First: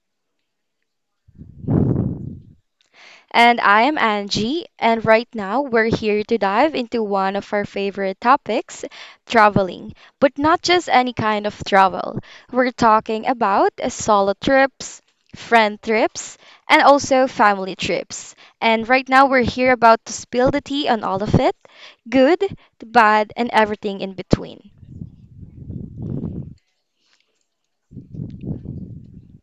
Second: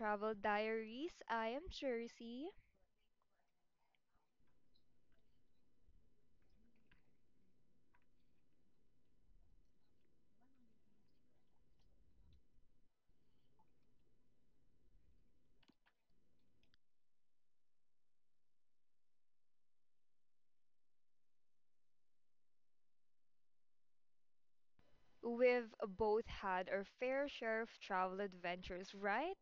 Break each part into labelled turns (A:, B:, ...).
A: Travel Diaries. I am Jersey.
B: And I am Angie, and right now we're here to dive into one of our favorite topics, traveling. But not just any kind of travel. We're talking about solo trips, friend trips, and also family trips. And right now we're here about to spill the tea on all of it, good, the bad, and everything in between.
A: We've both had our fair share of travel adventures, right?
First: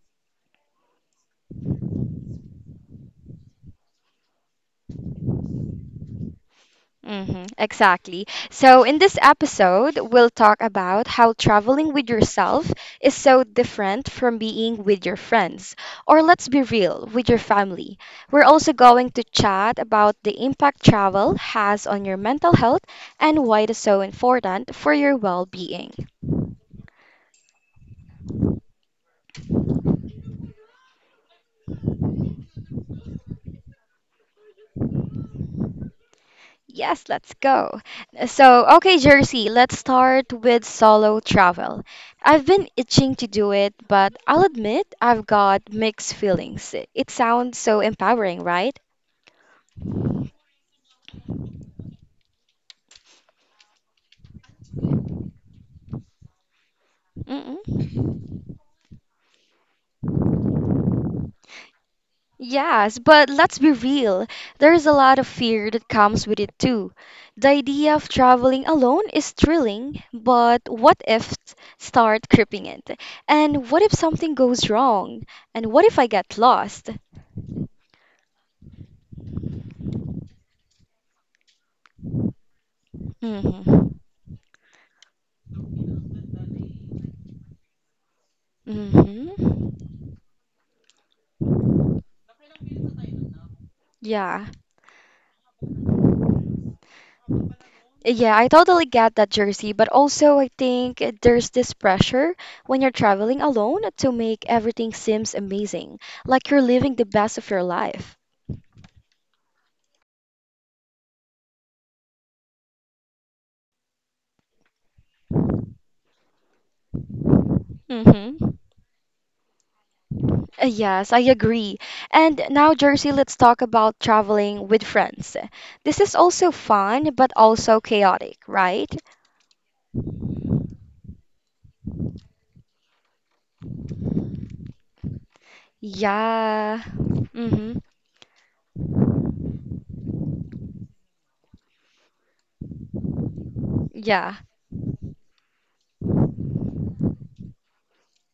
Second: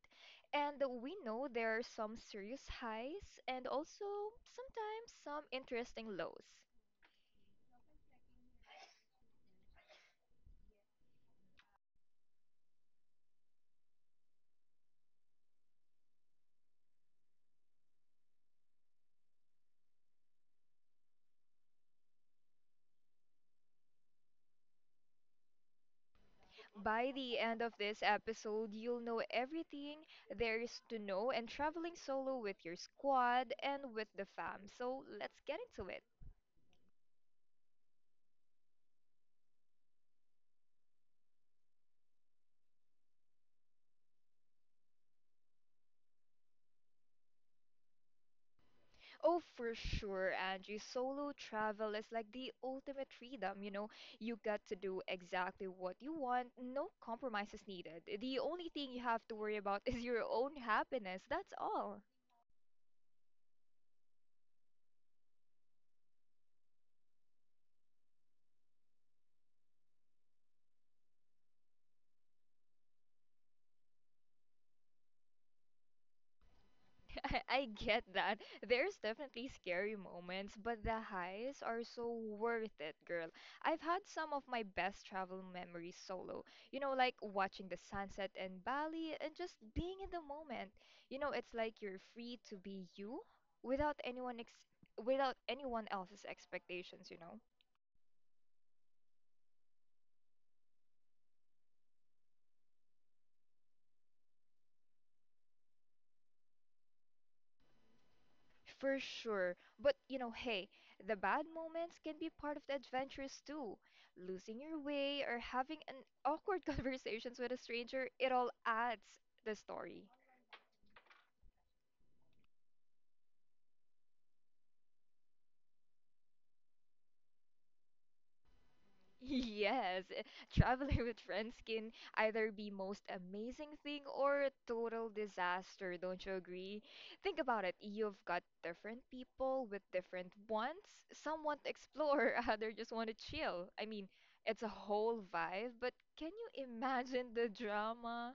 A: And we know there are some serious highs and also sometimes some interesting lows.
B: Exactly. So, in this episode, we'll talk about how traveling with yourself is so different from being with your friends, or let's be real, with your family. We're also going to chat about the impact travel has on your mental health and why it is so important for your well being.
A: By the end of this episode, you'll know everything there is to know and traveling solo with your squad and with the fam. So let's get into it.
B: Yes, let's go. So, okay, Jersey, let's start with solo travel. I've been itching to do it, but I'll admit I've got mixed feelings. It sounds so empowering, right?
A: Oh, for sure, Angie. Solo travel is like the ultimate freedom, you know. You get to do exactly what you want, no
B: Mm-mm.
A: compromises needed. The only thing you have to worry about is your own happiness. That's all.
B: Yes, but let's be real. There's a lot of fear that comes with it too. The idea of traveling alone is thrilling, but what if s- start creeping in? And what if something goes wrong? And what if I get lost?
A: I get that. There's definitely scary moments, but the highs are so worth it, girl. I've
B: Mhm.
A: had some of my best travel memories solo. You know, like watching the sunset in Bali
B: Hmm.
A: and just being in the moment. You know, it's like you're free to be you without anyone
B: Yeah.
A: ex without anyone else's expectations, you know?
B: Yeah, I totally get that, Jersey. But also, I think there's this pressure when you're traveling alone to make everything seems amazing, like you're living the best of your life.
A: For sure. But you know, hey, the bad moments can be part of the adventures too. Losing your way or having an awkward conversations with a stranger, it
B: Mm-hmm.
A: all adds the story.
B: Yes, I agree. And now, Jersey, let's talk about traveling with friends. This is also fun, but also chaotic, right?
A: Yes, traveling with friends can either be most amazing thing or a total disaster, don't you
B: Yeah.
A: agree? Think about it.
B: Mm-hmm.
A: You've got different people with different wants. Some want to explore, others just want to chill. I mean,
B: Yeah.
A: it's a whole vibe, but can you imagine the drama?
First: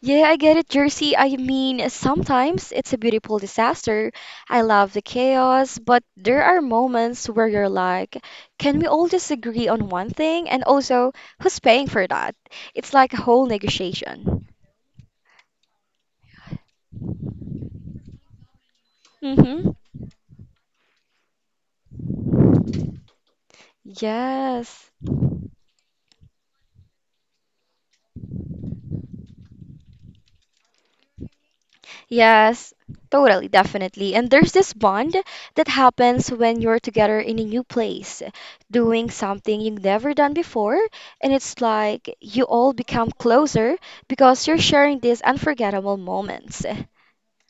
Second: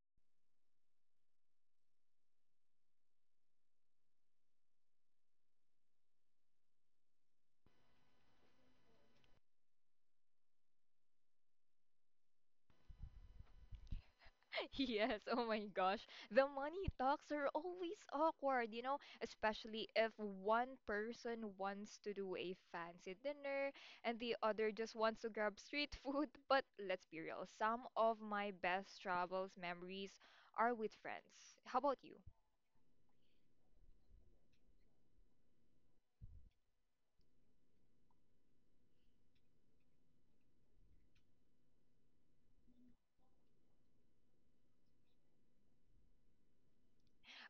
B: Yeah, I get it, Jersey. I mean, sometimes it's a beautiful disaster. I love the chaos, but there are moments where you're like, can we all just agree on one thing? And also, who's paying for that? It's like a whole negotiation.
A: Yes, oh my gosh. The money talks are always awkward, you know,
B: Mm-hmm.
A: especially if one person wants to do a fancy dinner and the other
B: Yes.
A: just wants to grab street food. But let's be real, some of my best travels memories are with friends. How about you?
B: Yes, totally, definitely. And there's this bond that happens when you're together in a new place, doing something you've never done before. And it's like you all become closer because you're sharing these unforgettable moments.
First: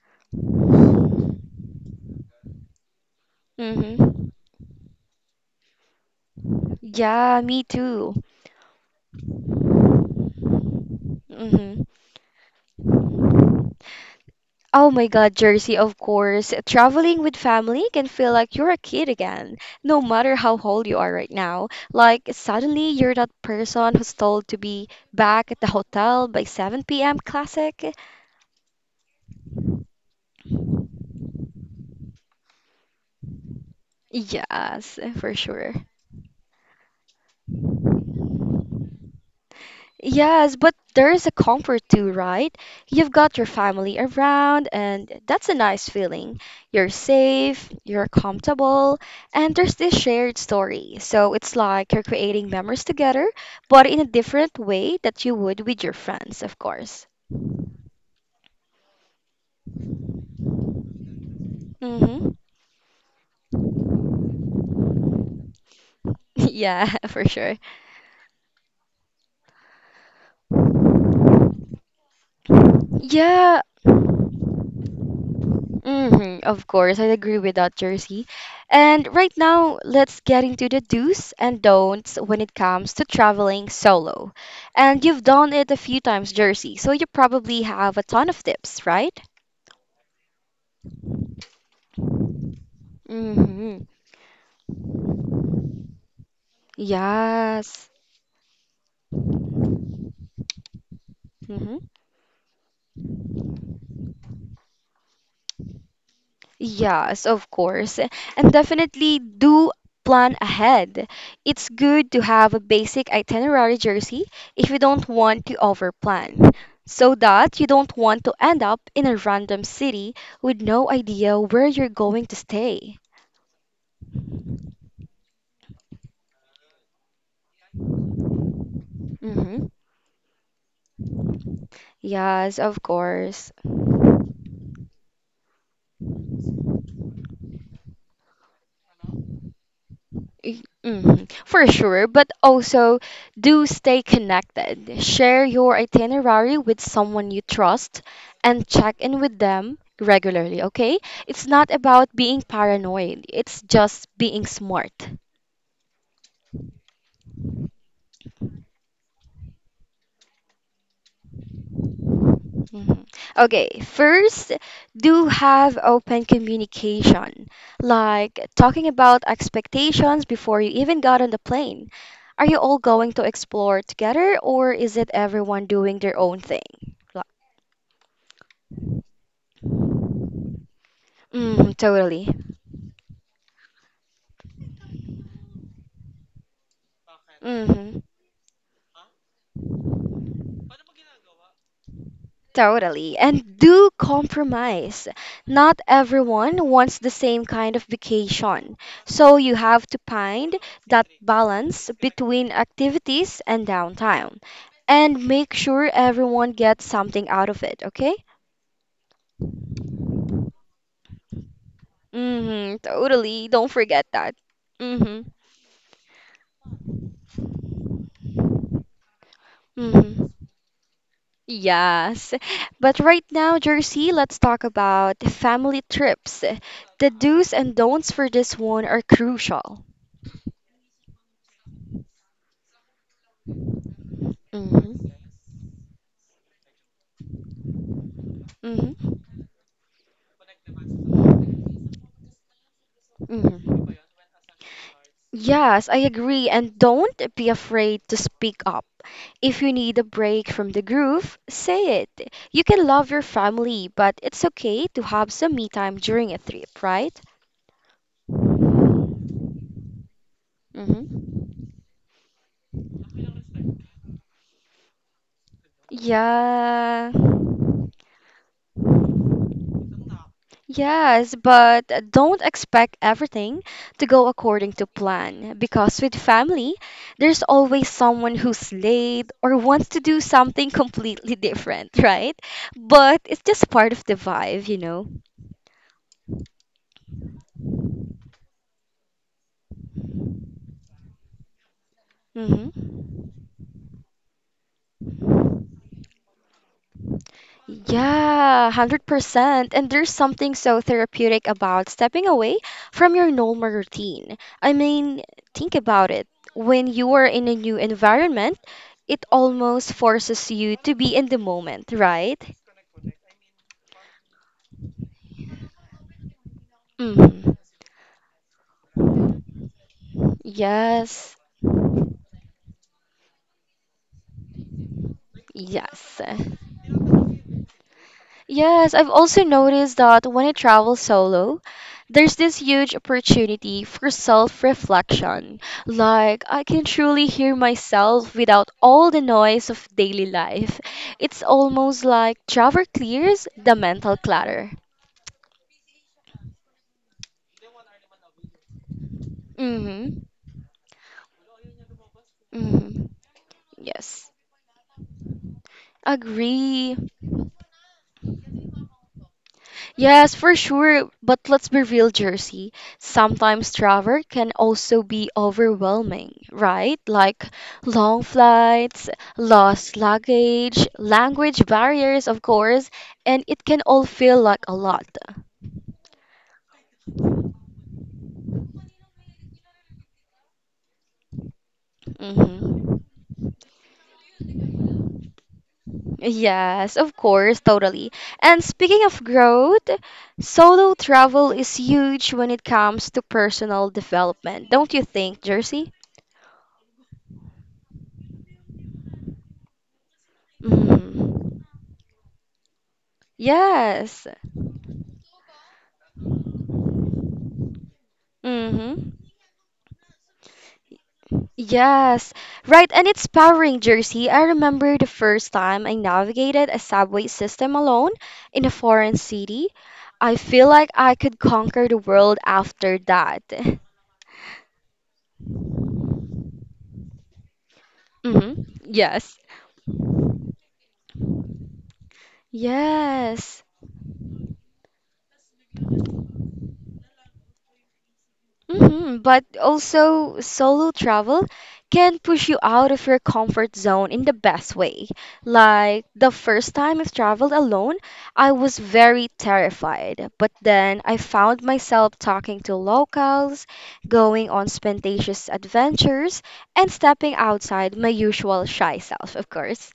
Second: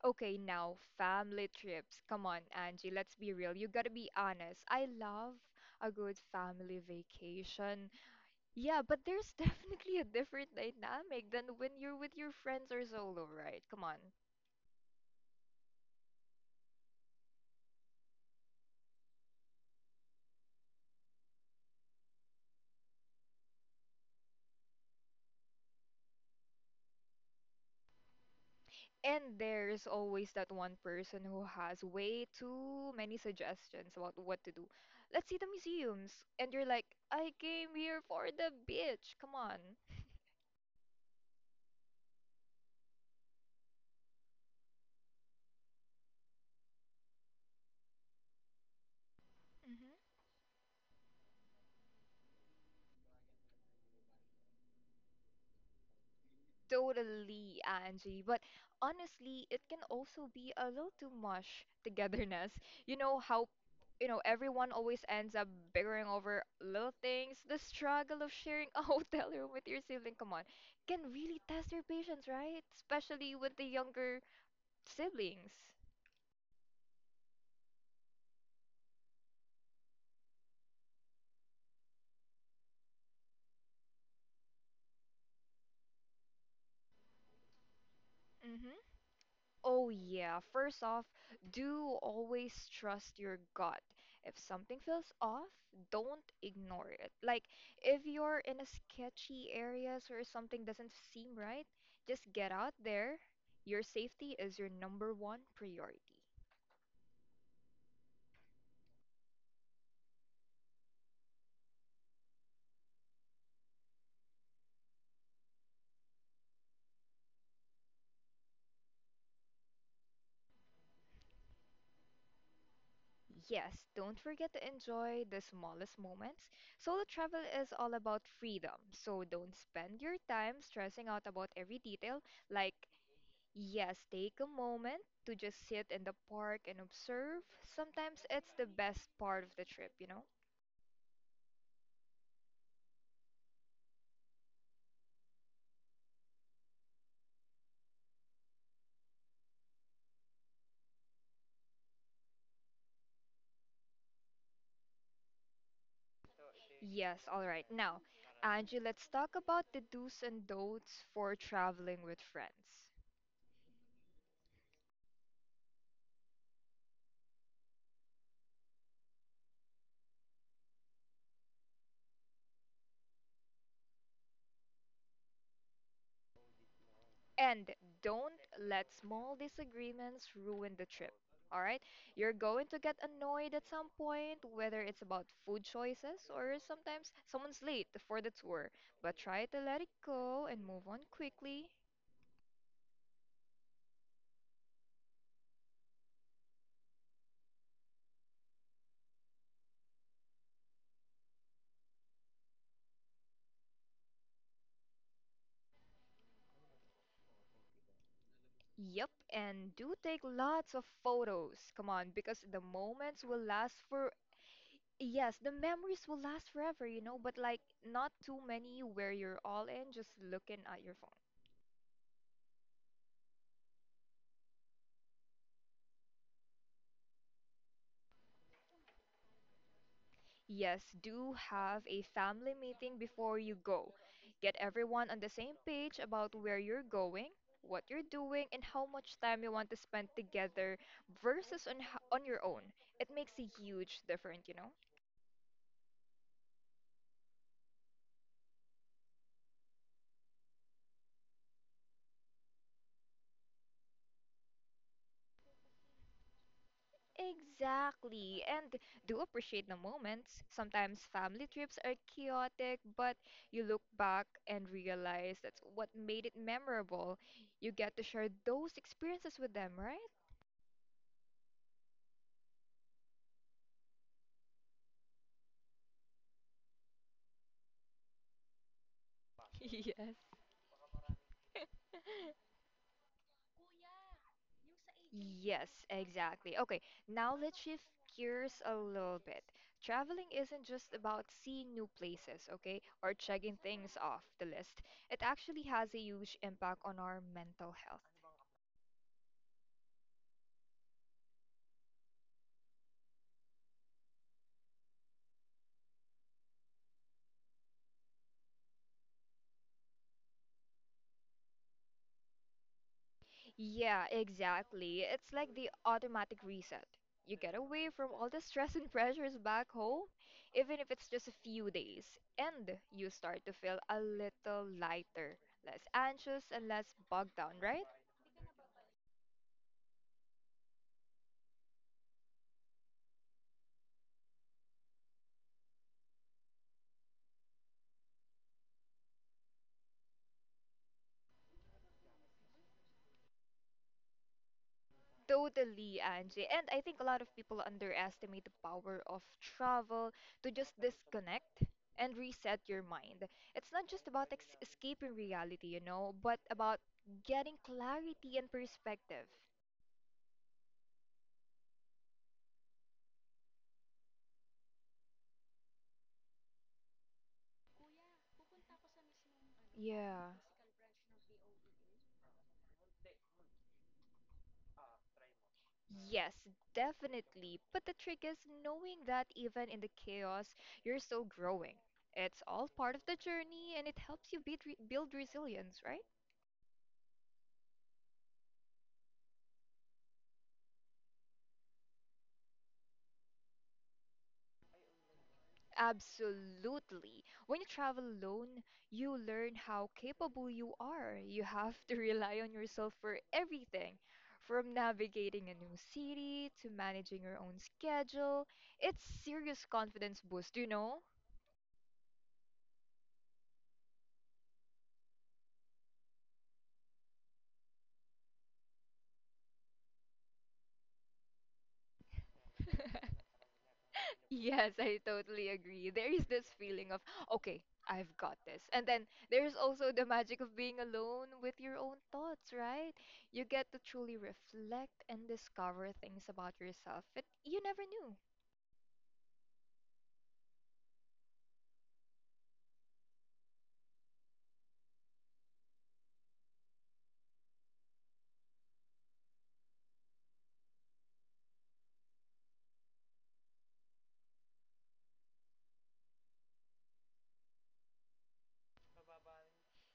A: Okay, now family trips. Come on, Angie, let's be real. You gotta be
B: Mm-hmm.
A: honest. I love a good family
B: Yeah, me
A: vacation.
B: too.
A: Yeah, but there's definitely a different dynamic than when
B: Mm-hmm.
A: you're with your friends or solo, right? Come on.
B: Oh my God, Jersey, of course. Traveling with family can feel like you're a kid again, no matter how old you are right now. Like, suddenly you're that person who's told to be back at the hotel by 7 p.m. Classic.
A: And there's always that one person who has way too many suggestions about what to do.
B: Yes,
A: Let's
B: for
A: see the
B: sure.
A: museums. And you're like, I came here for the beach. Come on.
B: Yes, but there is a comfort too, right? You've got your family around, and that's a nice feeling. You're safe, you're comfortable, and there's this
A: hmm
B: shared story. So it's like you're creating memories together, but in a different way that you would with your friends, of course.
A: Totally, Angie. But honestly, it can also be a little too much
B: Mm-hmm.
A: togetherness. You know how, everyone always ends up bickering over
B: Yeah,
A: little
B: for
A: things.
B: sure.
A: The struggle of sharing a hotel room with your sibling, come on, can really test your patience, right? Especially with
B: Yeah,
A: the younger siblings.
B: hmm of course, I agree with that, Jersey. And right now, let's get into the do's and don'ts when it comes to traveling solo. And you've done it a few times, Jersey, so you probably have a ton of
A: Mm-hmm.
B: tips, right?
A: Oh, yeah. First off, do always trust your gut.
B: Mm-hmm.
A: If something feels off, don't ignore it. Like,
B: Yes.
A: if you're in a sketchy areas where something doesn't seem right,
B: Mm-hmm.
A: just get out there. Your safety is your number one priority.
B: Yes, of course. And definitely do plan ahead. It's good to have a basic itinerary jersey if you don't want to overplan, so that you don't want to end up in a random city with no idea where you're going to stay.
A: Yes, don't forget to enjoy the smallest moments. Solo travel is all about freedom, so don't
B: hmm
A: spend your time stressing out about every detail,
B: Yes,
A: like,
B: of course.
A: yes, take a moment to just sit in the park and observe. Sometimes it's the best part of the trip, you know?
B: Mhm, for sure, but also do stay connected. Share your itinerary with someone you trust and check in with them regularly, okay? It's not about being paranoid, it's just being smart.
A: Yes, all right. Now, Angie, let's talk about the do's and don'ts for traveling with friends.
B: Mhm. Okay, first, do have open communication, like talking about expectations before you even got on the plane. Are you all going to explore together, or is it everyone doing their own thing?
A: And don't let small disagreements ruin the trip. All right?
B: Totally.
A: You're going to get annoyed at some point, whether it's about food choices or sometimes someone's late
B: hmm
A: for the tour. But try to let it go and move on quickly.
B: Totally. And do compromise. Not everyone wants the same kind of vacation. So you have to find that balance between activities and downtime. And make sure everyone gets something out of it, okay?
A: Yep, and do take lots of photos. Come on, because the moments will
B: Totally. Don't
A: last
B: forget
A: for,
B: that. Hmm
A: yes, the memories will last forever, you know, but like not too many where you're all in just
B: hmm.
A: looking at your phone.
B: Yes. But right now, Jersey, let's talk about family trips. The do's and don'ts for this one are crucial.
A: Yes, do have a family meeting before you go. Get
B: Hmm.
A: everyone on the same page about where you're going, what you're doing, and how
B: Hmm.
A: much time you want to spend together versus on your own. It makes a
B: hmm
A: huge difference, you know?
B: Yes, I agree. And don't be afraid to speak up. If you need a break from the groove, say it. You can love your family, but it's okay to have some me time during a trip, right?
A: Exactly, and do appreciate the moments. Sometimes
B: hmm
A: family trips are chaotic, but you look back and realize that's what made it
B: Yeah.
A: memorable. You get to share those experiences with them, right?
B: Yes, but don't expect everything to go according to plan because with family, there's always someone who's late or wants to
A: Yes.
B: do something completely different, right? But it's just part of the vibe, you know?
A: Yes, exactly. Okay, now let's shift gears a little bit. Traveling isn't just about seeing new places, okay,
B: hmm
A: or checking things off the list. It actually has a huge impact on our mental health.
B: Yeah, 100%. And there's something so therapeutic about stepping away from your normal routine. I mean, think about it. When you are in a new environment, it almost forces you to be in the moment, right?
A: Yeah, exactly. It's like the automatic reset. You get
B: hmm
A: away from all the stress and pressures back home, even if it's just a
B: Yes,
A: few days, and you start to feel a little lighter, less
B: yes.
A: anxious, and less bogged down, right?
B: Yes, I've also noticed that when I travel solo, there's this huge opportunity for self-reflection. Like, I can truly hear myself without all the noise of daily life. It's almost like travel clears the mental clutter.
A: Totally, Angie. And I think a lot of people underestimate the power of travel
B: Mm-hmm.
A: to just disconnect and reset your
B: Mm-hmm.
A: mind. It's not just about
B: Yes.
A: escaping reality, you know, but about
B: Agree.
A: getting clarity and perspective.
B: Yes, for sure. But let's be real, Jersey. Sometimes travel can also be overwhelming, right? Like long flights, lost
A: Yeah.
B: luggage, language barriers, of course, and it can all feel like a lot.
A: Yes, definitely. But the trick is knowing that even in the chaos, you're still growing. It's all part
B: hmm
A: of the journey and it helps you build, build resilience, right?
B: Yes, of course, totally. And speaking of growth, solo travel is huge when it comes to personal development, don't you think, Jersey?
A: Absolutely. When you travel alone, you learn how capable you are. You
B: hmm
A: have to rely on yourself for everything,
B: Yes.
A: from navigating a new city to managing your own schedule.
B: hmm
A: It's serious confidence boost, you know?
B: Yes, right, and it's powering Jersey. I remember the first time I navigated a subway system alone in a foreign city. I feel like I could conquer the world after that.
A: Yes, I totally agree. There is this feeling of, okay, I've got this.
B: Mm-hmm.
A: And then
B: Yes.
A: there's also the magic of being alone with your own thoughts, right? You
B: Yes.
A: get to truly reflect and discover things about yourself that you never knew.
B: But also, solo travel can push you out of your comfort zone in the best way. Like the first time I've traveled alone, I was very terrified. But then I found myself talking to locals, going on spontaneous adventures, and stepping outside my usual shy self, of course.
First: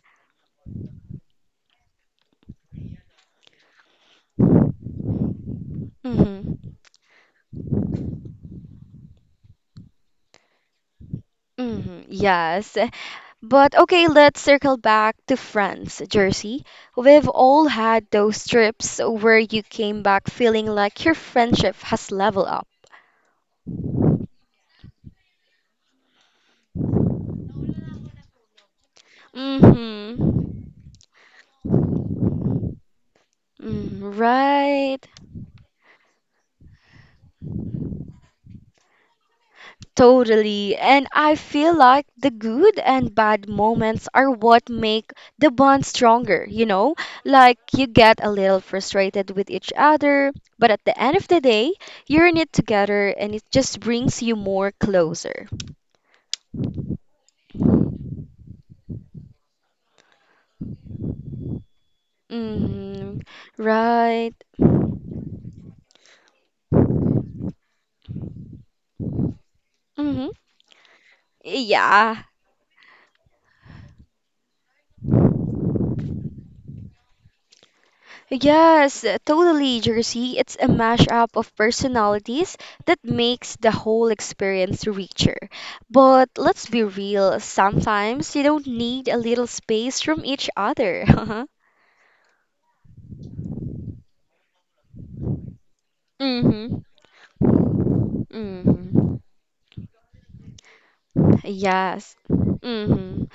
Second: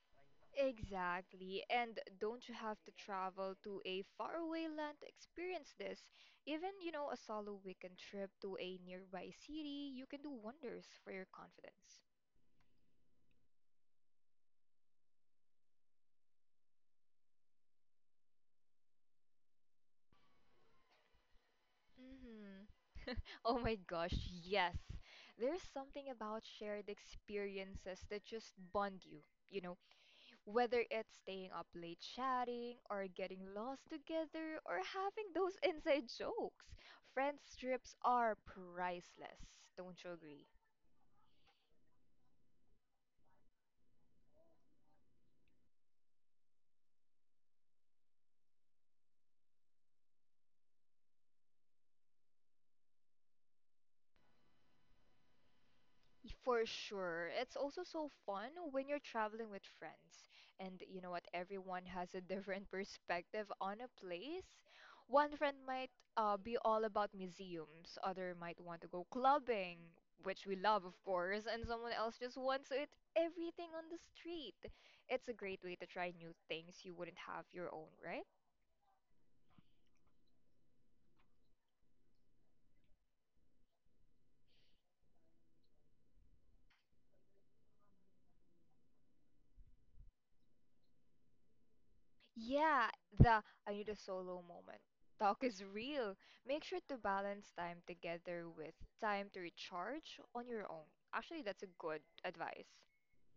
A: Exactly. And don't you have to travel to a faraway land to experience this? Even,
B: Mm-hmm.
A: you know, a solo weekend trip to a nearby city, you can do wonders for your confidence.
B: Mm-hmm. Yes. But okay, let's circle back to France, Jersey. We've all had those trips where you came back feeling like your friendship has leveled
A: Mhm.
B: up.
A: Oh my gosh, yes. There's something about shared experiences that just bond you. You know,
B: Mm-hmm.
A: whether it's staying up late chatting or getting lost
B: Mm,
A: together or
B: right.
A: having those inside jokes. Friends trips are priceless, don't you agree?
B: Totally. And I feel like the good and bad moments are what make the bond stronger, you know? Like you get a little frustrated with each other, but at the end of the day, you're in it together and it just brings you more closer.
A: For sure. It's also so fun when you're traveling with friends. And you know what? Everyone has a different
B: Mm-hmm.
A: perspective on a
B: Right.
A: place. One friend might be all about museums, other might want to go clubbing,
B: Mm-hmm.
A: which we love, of course, and someone else
B: Yeah.
A: just wants to eat everything on the street. It's a great way to try new things you wouldn't have your own, right?
B: Yes, totally, Jersey. It's a mashup of personalities that makes the whole experience richer. But let's be real, sometimes you don't need a little space from each other.
A: Yeah, the I need a solo moment. Talk is real. Make sure
B: Mm-hmm.
A: to balance time together with
B: Mm-hmm.
A: time to recharge on your own. Actually, that's a good
B: Yes.
A: advice.
B: Mm-hmm.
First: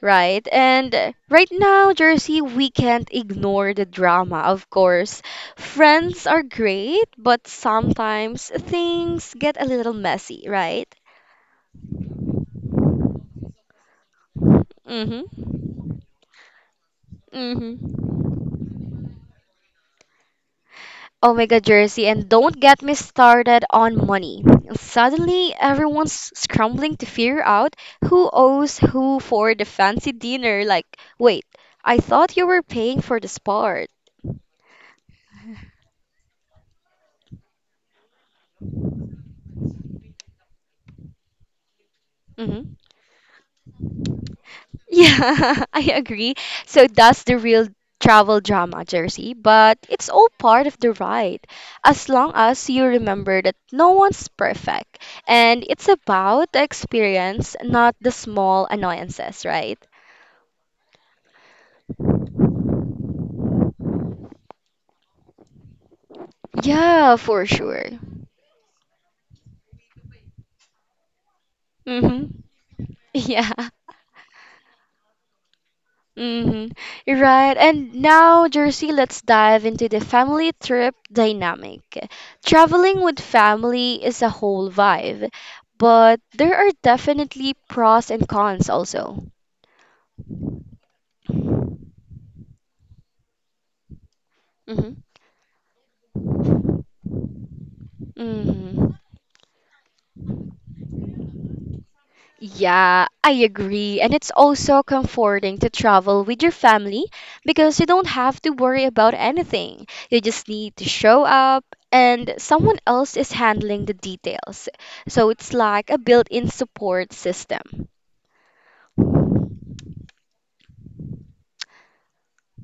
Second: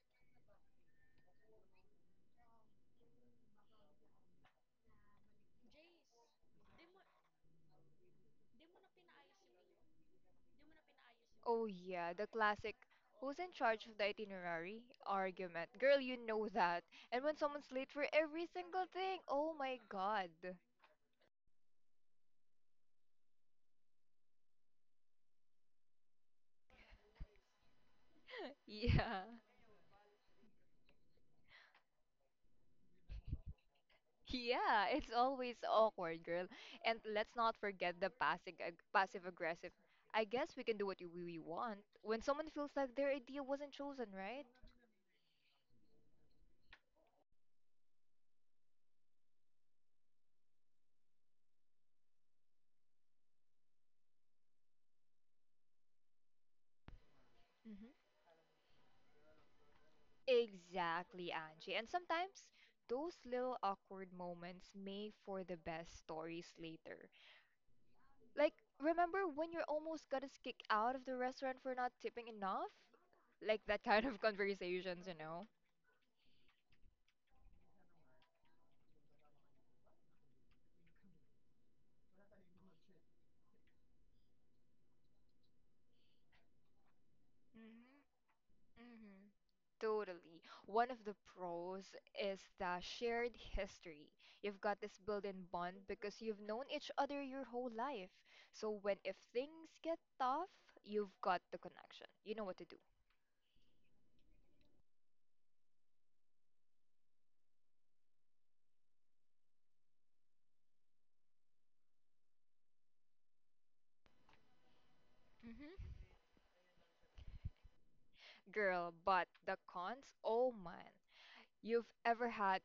B: Right. And right now, Jersey, we can't ignore the drama, of course. Friends are great, but sometimes things get a little messy, right?
A: Oh, yeah, the classic who's in charge of the itinerary
B: Mm-hmm.
A: argument. Girl, you know that. And when someone's late for
B: Mm-hmm.
A: every single thing, oh my god.
B: Oh my God, Jersey, and don't get me started on money. Suddenly, everyone's scrambling to figure out who owes who
A: Yeah.
B: for the fancy dinner. Like, wait, I thought you were paying for this part.
A: Yeah, it's always awkward, girl. And let's not forget the passive passive aggressive. I guess we can do what we want when someone feels like their idea wasn't chosen, right?
B: Yeah, I agree. So that's the real travel drama, Jersey, but it's all part of the ride. As long as you remember that no one's perfect and it's about the experience, not the
A: hmm
B: small annoyances, right?
A: Exactly, Angie. And sometimes those little awkward moments make for the best stories later.
B: Yeah, for sure.
A: Like, remember when you almost got us kicked out of the restaurant for not
B: Mm-hmm.
A: tipping enough?
B: Yeah.
A: Like that kind of conversations, you know?
B: Mm-hmm. You're right. And now, Jersey, let's dive into the family trip dynamic. Traveling with family is a whole vibe, but there are definitely
A: Hmm.
B: pros and cons also.
A: Mhm. Totally. One of the pros is the shared history. You've got
B: Hmm.
A: this built-in bond because you've known each other your whole life. So
B: Mm-hmm.
A: when if things get tough, you've got the connection. You know what to do.
B: Yeah, I agree. And it's also comforting to travel with your family because you don't have to worry about anything. You just need to show up and someone else is handling the details. So it's like
A: hmm
B: a built-in support system.
A: Girl, but the cons, oh man. You've ever had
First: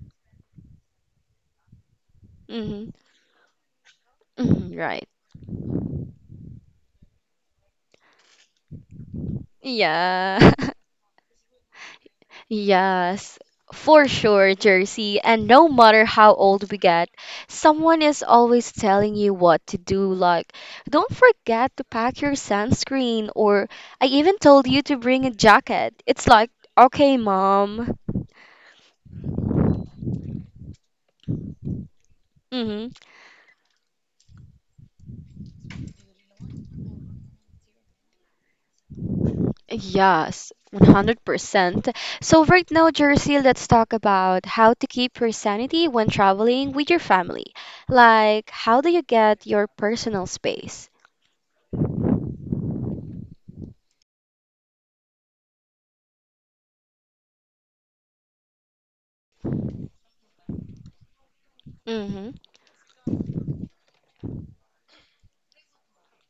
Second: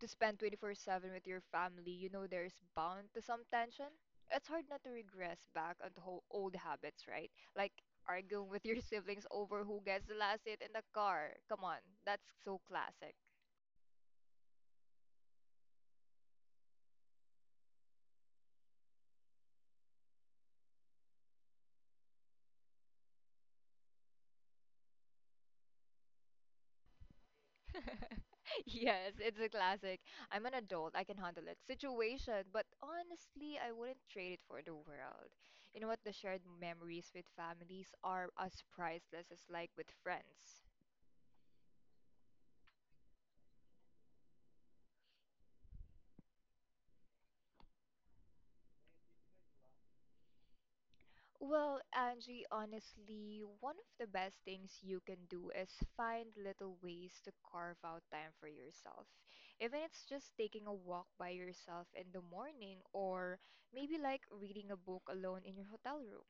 A: to spend 24/7 with your family, you know there's
B: Mm-hmm.
A: bound to some tension. It's hard
B: Mm-hmm,
A: not to
B: right.
A: regress back onto old habits, right? Like arguing with your siblings over who gets the
B: Yeah.
A: last seat in the car. Come on, that's so classic.
B: Yes, for sure, Jersey. And no matter how old we get, someone is always telling you what to do. Like, don't forget to pack your sunscreen, or I even told you to bring a jacket. It's like, okay, mom.
A: Yes, it's a classic. I'm an adult, I can handle it. Situation, but
B: Mm-hmm.
A: honestly, I wouldn't trade it for the world. You know what? The shared memories with families are as priceless as like with
B: Yes,
A: friends.
B: 100%. So, right now, Jersey, let's talk about how to keep your sanity when traveling with your family. Like, how do you get your personal space?
A: Well, Angie, honestly, one of the best things you can do is find little ways to carve out time for yourself. Even it's just taking a walk by yourself in the
B: Mm-hmm.
A: morning, or maybe like reading a book alone in your hotel room.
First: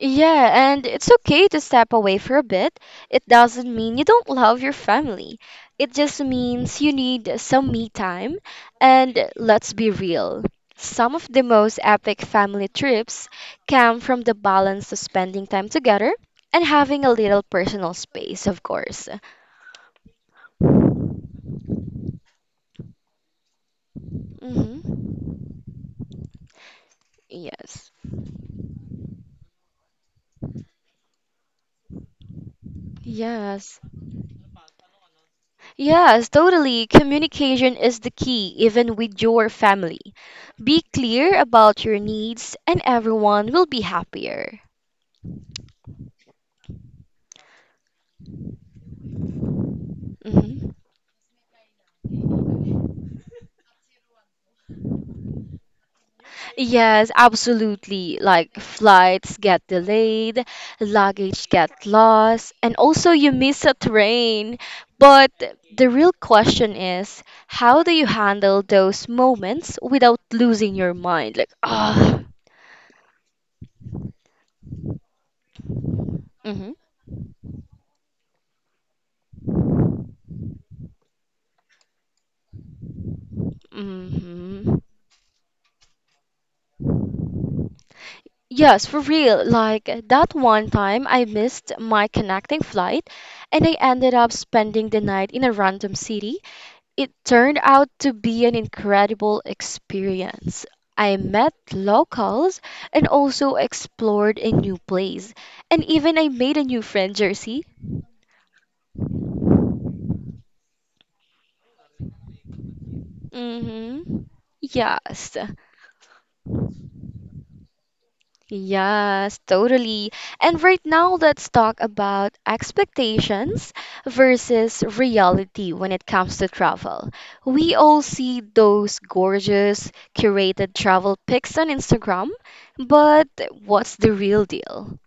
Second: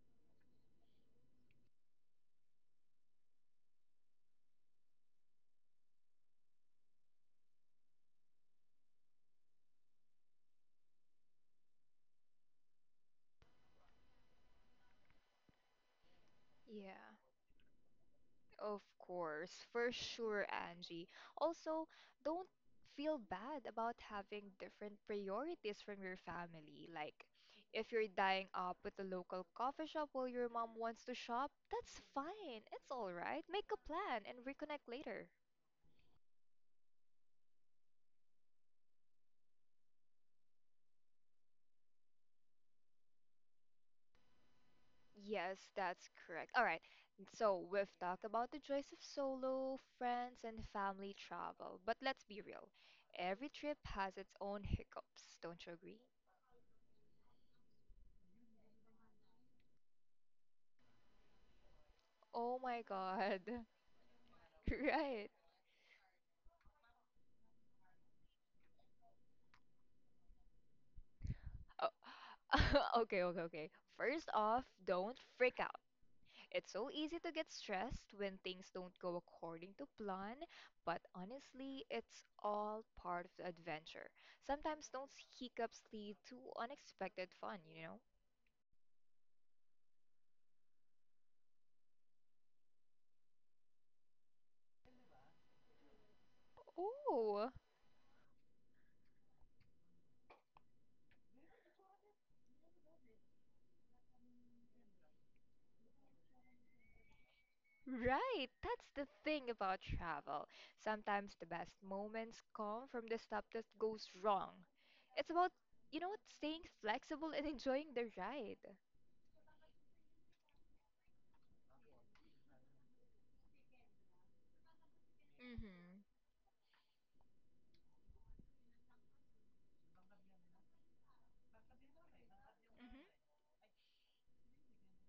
B: Yeah, and it's okay to step away for a bit. It doesn't mean you don't love your family. It just means you need some me time. And let's be real, some of the most epic family trips come from the balance of spending time together and
A: Yeah.
B: having a little personal space, of
A: Of
B: course.
A: course, for sure, Angie. Also, don't feel bad about having different
B: hmm
A: priorities from your family. Like,
B: Yes.
A: if you're dying up with a local coffee shop while your mom wants to shop, that's fine. It's all right. Make a
B: Yes.
A: plan and reconnect later.
B: Yes, totally. Communication is the key, even with your family. Be clear about your needs, and everyone will be happier.
A: Yes, that's correct. All right. So, we've talked about the joys of solo, friends, and
B: Mhm.
A: family travel. But let's be real. Every trip has its own hiccups, don't you agree?
B: Yes, absolutely. Like flights get delayed, luggage get lost,
A: Oh
B: and
A: my
B: also you
A: God.
B: miss a train.
A: Right.
B: But the real question is, how do you handle those moments without losing your mind? Like, ah.
A: Oh, okay, okay, okay. First off, don't freak out.
B: Mm-hmm.
A: It's so easy to get stressed when things don't go according to plan, but honestly, it's all part of the adventure.
B: Mm-hmm.
A: Sometimes those hiccups lead to unexpected fun, you know?
B: Yes, for real. Like that one time I missed my connecting flight and I ended up spending the night in a random city. It
A: Oh,
B: turned out to be an incredible experience. I met locals and also explored a new place. And even I made a new friend, Jersey.
A: right. That's the thing about travel. Sometimes the best moments come from the stuff that goes
B: Mm-hmm.
A: wrong. It's
B: Yes.
A: about, you know, what, staying flexible and enjoying the ride.
B: Yes, totally. And right now, let's talk about expectations versus reality when
A: Mm-hmm.
B: it comes to travel. We all see those gorgeous, curated travel pics on Instagram, but what's the real deal?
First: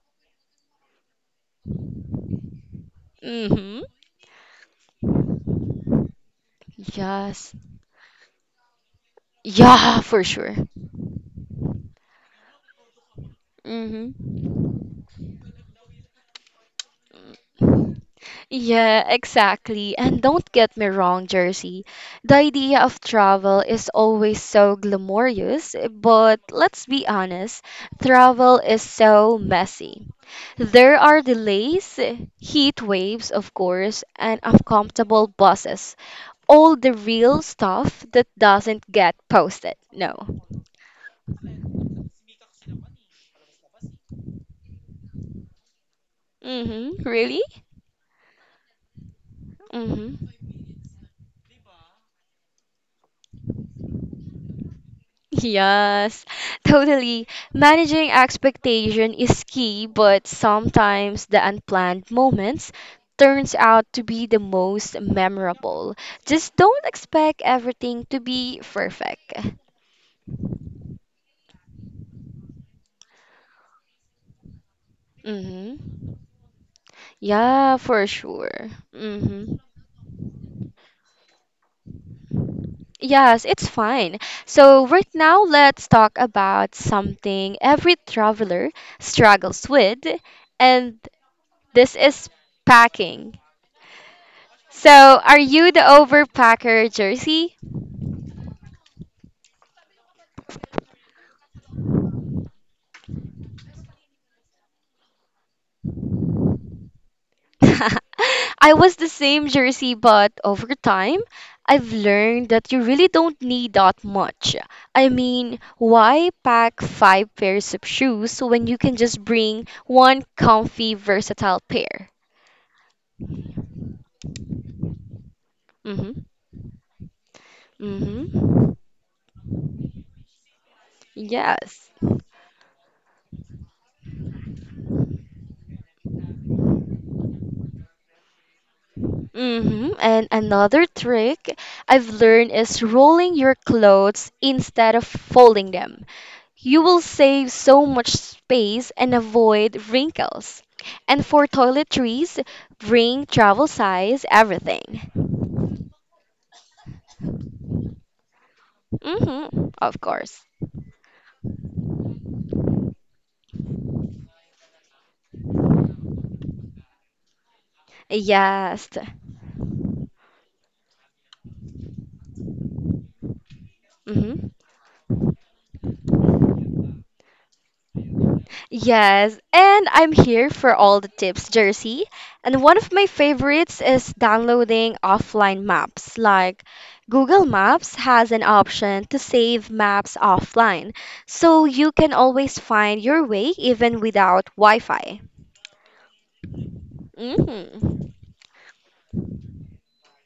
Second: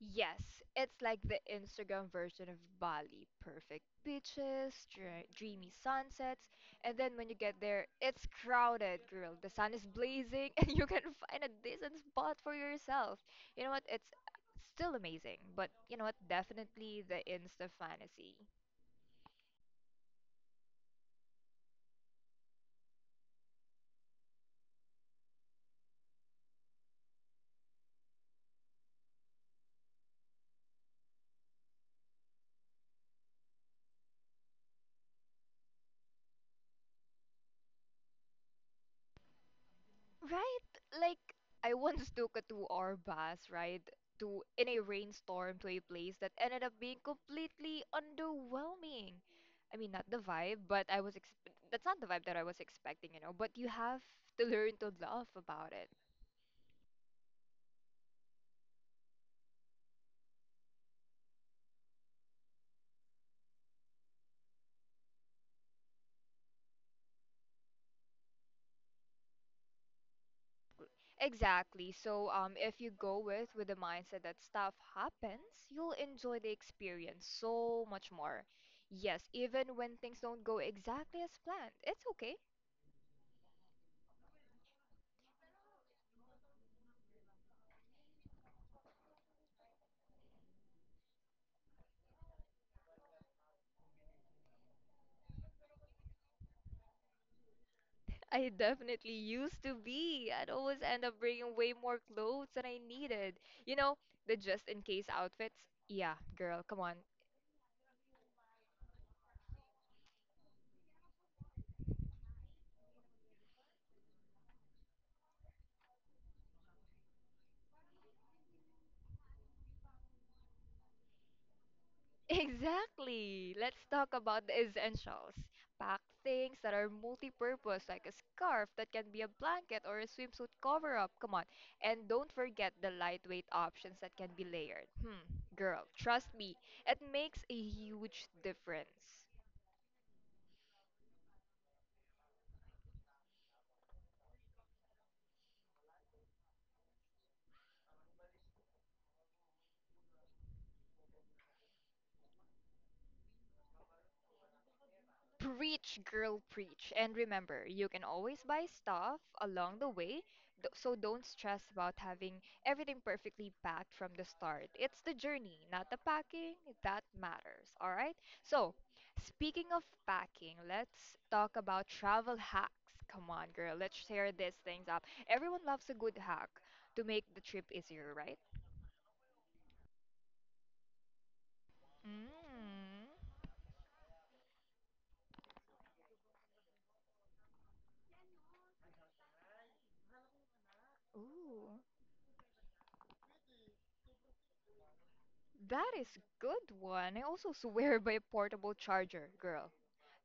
A: Yes, it's like the Instagram version of Bali.
B: Mm-hmm.
A: Perfect beaches, dreamy sunsets, and then when you get
B: Yes.
A: there, it's crowded, girl. The sun is
B: Yeah, for
A: blazing,
B: sure.
A: and you can find a decent spot for yourself. You know what? It's
B: Mm-hmm.
A: still amazing, but you know what? Definitely the Insta fantasy.
B: Yeah, exactly. And don't get me wrong, Jersey. The idea of travel is always so glamorous, but let's be honest, travel is so messy. There are delays, heat waves, of course, and uncomfortable buses. All the real stuff that doesn't get posted. No.
A: Right? Like, I once took a 2 hour bus ride to in a rainstorm to a place that ended up being
B: Mm-hmm. Really?
A: completely underwhelming. I mean, not the
B: Mm-hmm.
A: vibe, but that's not the vibe that I was expecting, but you have to learn to laugh about it.
B: Yes, totally. Managing expectation is key, but sometimes the unplanned moments turns out to be the most memorable. Just don't expect everything to be perfect.
A: Exactly. So, if you go with the mindset that stuff happens, you'll
B: Mm-hmm.
A: enjoy the experience
B: Yeah,
A: so
B: for
A: much more.
B: sure.
A: Yes,
B: Mm-hmm.
A: even when things don't go exactly as planned, it's okay.
B: Yes, it's fine. So, right now, let's talk about something every traveler struggles with, and this is packing. So, are you the overpacker, Jersey?
A: I definitely used to be. I'd always end up bringing way more clothes than I needed. You know, the just in case outfits. Yeah, girl, come on.
B: I was the same, Jersey, but over time, I've learned that you really don't need that much. I mean, why pack five pairs of shoes when you can just bring one comfy, versatile pair?
A: Exactly. Let's talk about the essentials. Pack
B: Mm-hmm.
A: things that are multi-purpose, like a scarf
B: Mm-hmm.
A: that can be a blanket or a swimsuit cover-up. Come on.
B: Yes.
A: And don't forget the lightweight options that can be layered. Girl, trust me, it makes a huge difference.
B: Mm-hmm. And another trick I've learned is rolling your clothes instead of folding them. You will save so much space and avoid wrinkles. And for toiletries, bring travel size everything.
A: Preach, girl, preach. And remember, you can always buy stuff
B: Mm-hmm,
A: along the
B: of
A: way,
B: course.
A: so don't stress about having everything perfectly packed from the start. It's the journey, not the packing, that matters, all right? So,
B: Yes.
A: speaking of packing, let's talk about travel hacks. Come on, girl, let's share
B: Mm-hmm.
A: these things up. Everyone loves a good hack to make the trip easier, right?
B: Yes, and I'm here for all the tips, Jersey. And one of my
A: Mm.
B: favorites is downloading offline maps. Google Maps has an option to save maps offline, so
A: Ooh.
B: you can always find your way even without Wi-Fi.
A: That is good one. I also swear
B: hmm
A: by a portable charger, girl.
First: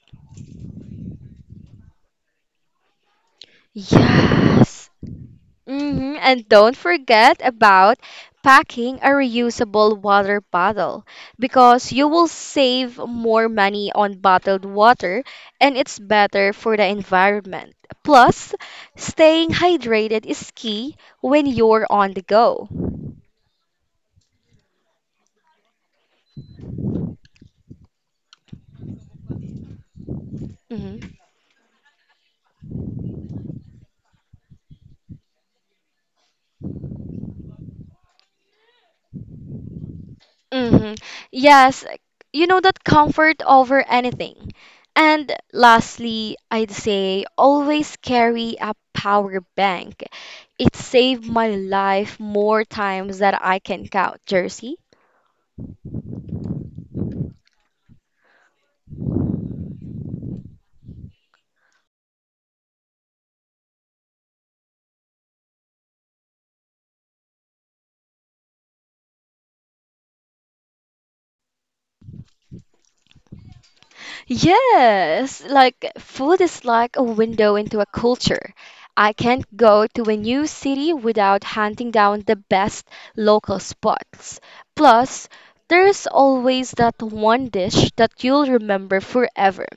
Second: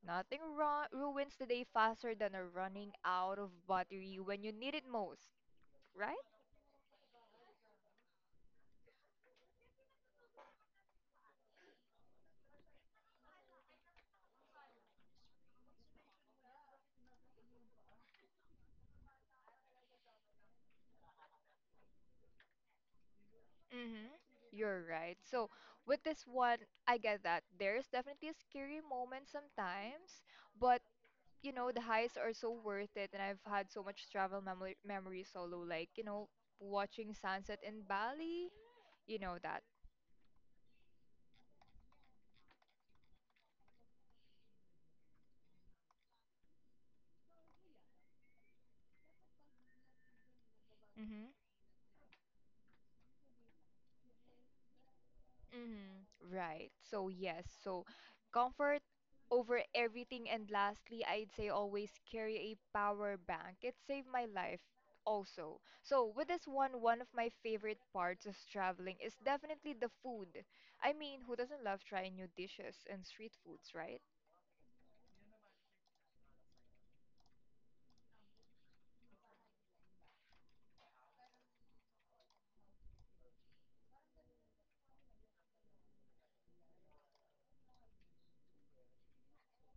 A: Nothing ruins the day faster than a running out of battery when you need it
B: Yes.
A: most, right?
B: And don't forget about packing a reusable water bottle because you will save more money on bottled water and it's better for the environment. Plus, staying hydrated is key when you're on the go.
A: Mm-hmm. You're right. So with this one, I get that. There's definitely a scary moment sometimes, but
B: Mm-hmm.
A: you know, the highs are so worth it and I've had so much travel memory solo, like, you know, watching sunset in Bali, you know that.
B: hmm Yes, you know that comfort over anything. And lastly, I'd say always carry a power bank. It saved
A: Mm-hmm.
B: my life more times than I can count, Jersey.
A: Mm-hmm. Right. So yes. So comfort over everything. And lastly, I'd say always carry a power bank. It saved my life also. So with this one, one of my favorite parts of traveling is definitely the food. I mean, who doesn't love trying new dishes and street foods, right?
B: Yes, like food is like a window into a culture. I can't go to a new city without hunting down the best local spots. Plus, there's always that one dish that you'll remember forever.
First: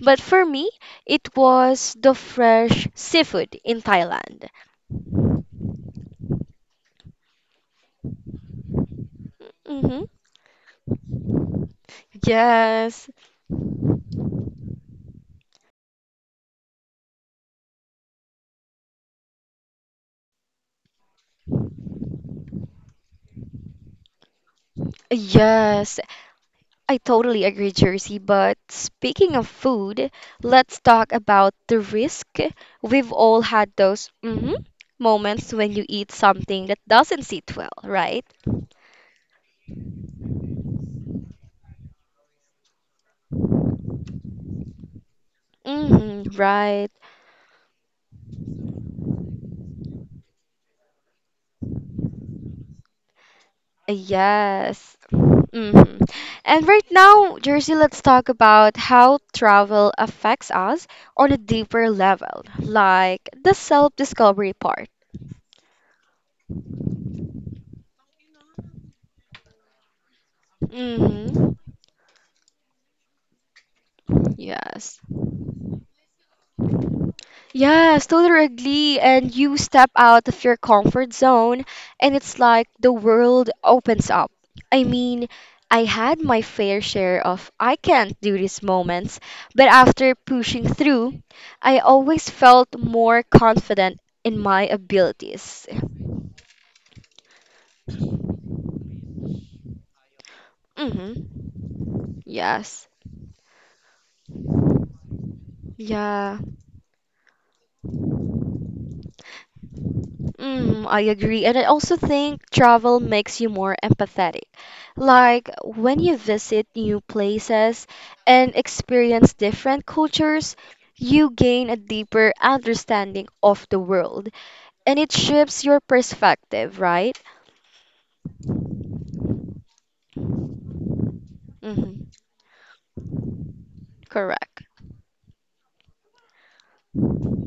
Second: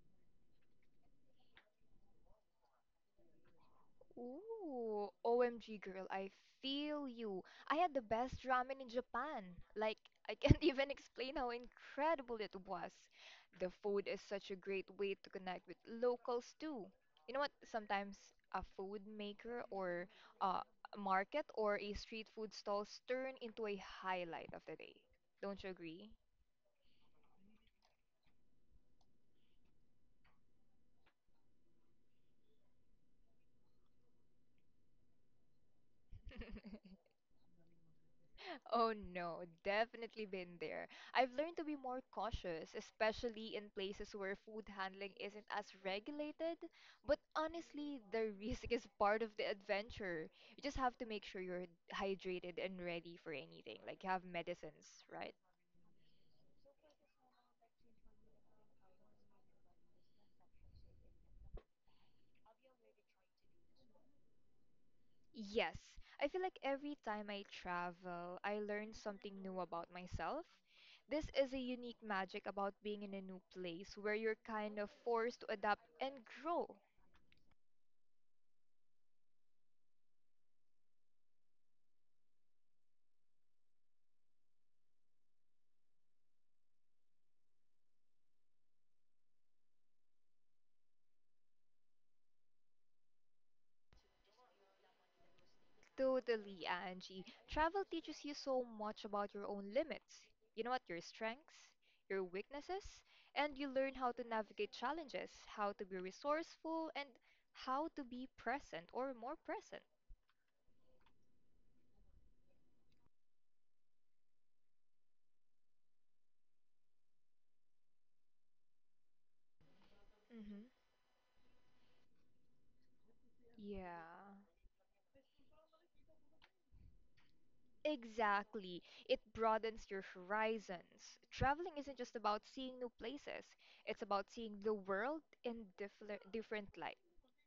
B: But for me, it was the fresh seafood in Thailand.
A: Ooh, OMG girl, I feel you. I had the best ramen in Japan. Like,
B: hmm
A: I can't even explain how incredible it was.
B: Yes,
A: The food is such a great way to connect with locals too. You know what? Sometimes a food maker or a market or a street food stalls turn into a highlight of the day. Don't you
B: yes,
A: agree?
B: I totally agree, Jersey. But speaking of food, let's talk about the risk. We've all had those moments when you eat something that doesn't sit well, right?
A: Oh no, definitely been there. I've learned to be more cautious, especially in places where food handling isn't as regulated.
B: Right.
A: But honestly, the risk is part of the adventure. You just have to make sure you're hydrated and ready for anything, like you have
B: Yes.
A: medicines, right?
B: hmm And right now, Jersey, let's talk about how travel affects us on a deeper level, like the self-discovery part.
A: Yes, I feel like every time I travel, I learn something new about myself. This is
B: hmm
A: a unique magic about being in a new place where you're kind of
B: Yes.
A: forced to adapt and grow.
B: Yes, totally agree. And you step out of your comfort zone, and it's like the world opens up. I mean, I had my fair share of I can't do these moments, but after pushing through, I always felt more confident in my abilities.
A: Totally, Angie. Travel teaches you so much about your own limits. You know what? Your
B: Mm-hmm.
A: strengths, your
B: Yes.
A: weaknesses, and you learn how to navigate challenges, how to be
B: Yeah.
A: resourceful, and how to be present or more present.
B: Mm, I agree. And I also think travel makes you more empathetic. Like when you visit new places and experience different cultures,
A: hmm
B: you gain a deeper understanding of the world
A: Yeah.
B: and it shifts your perspective, right?
A: Exactly. It broadens your horizons. Traveling isn't just
B: Mm-hmm.
A: about seeing new places, it's about seeing
B: Correct.
A: the world in different light,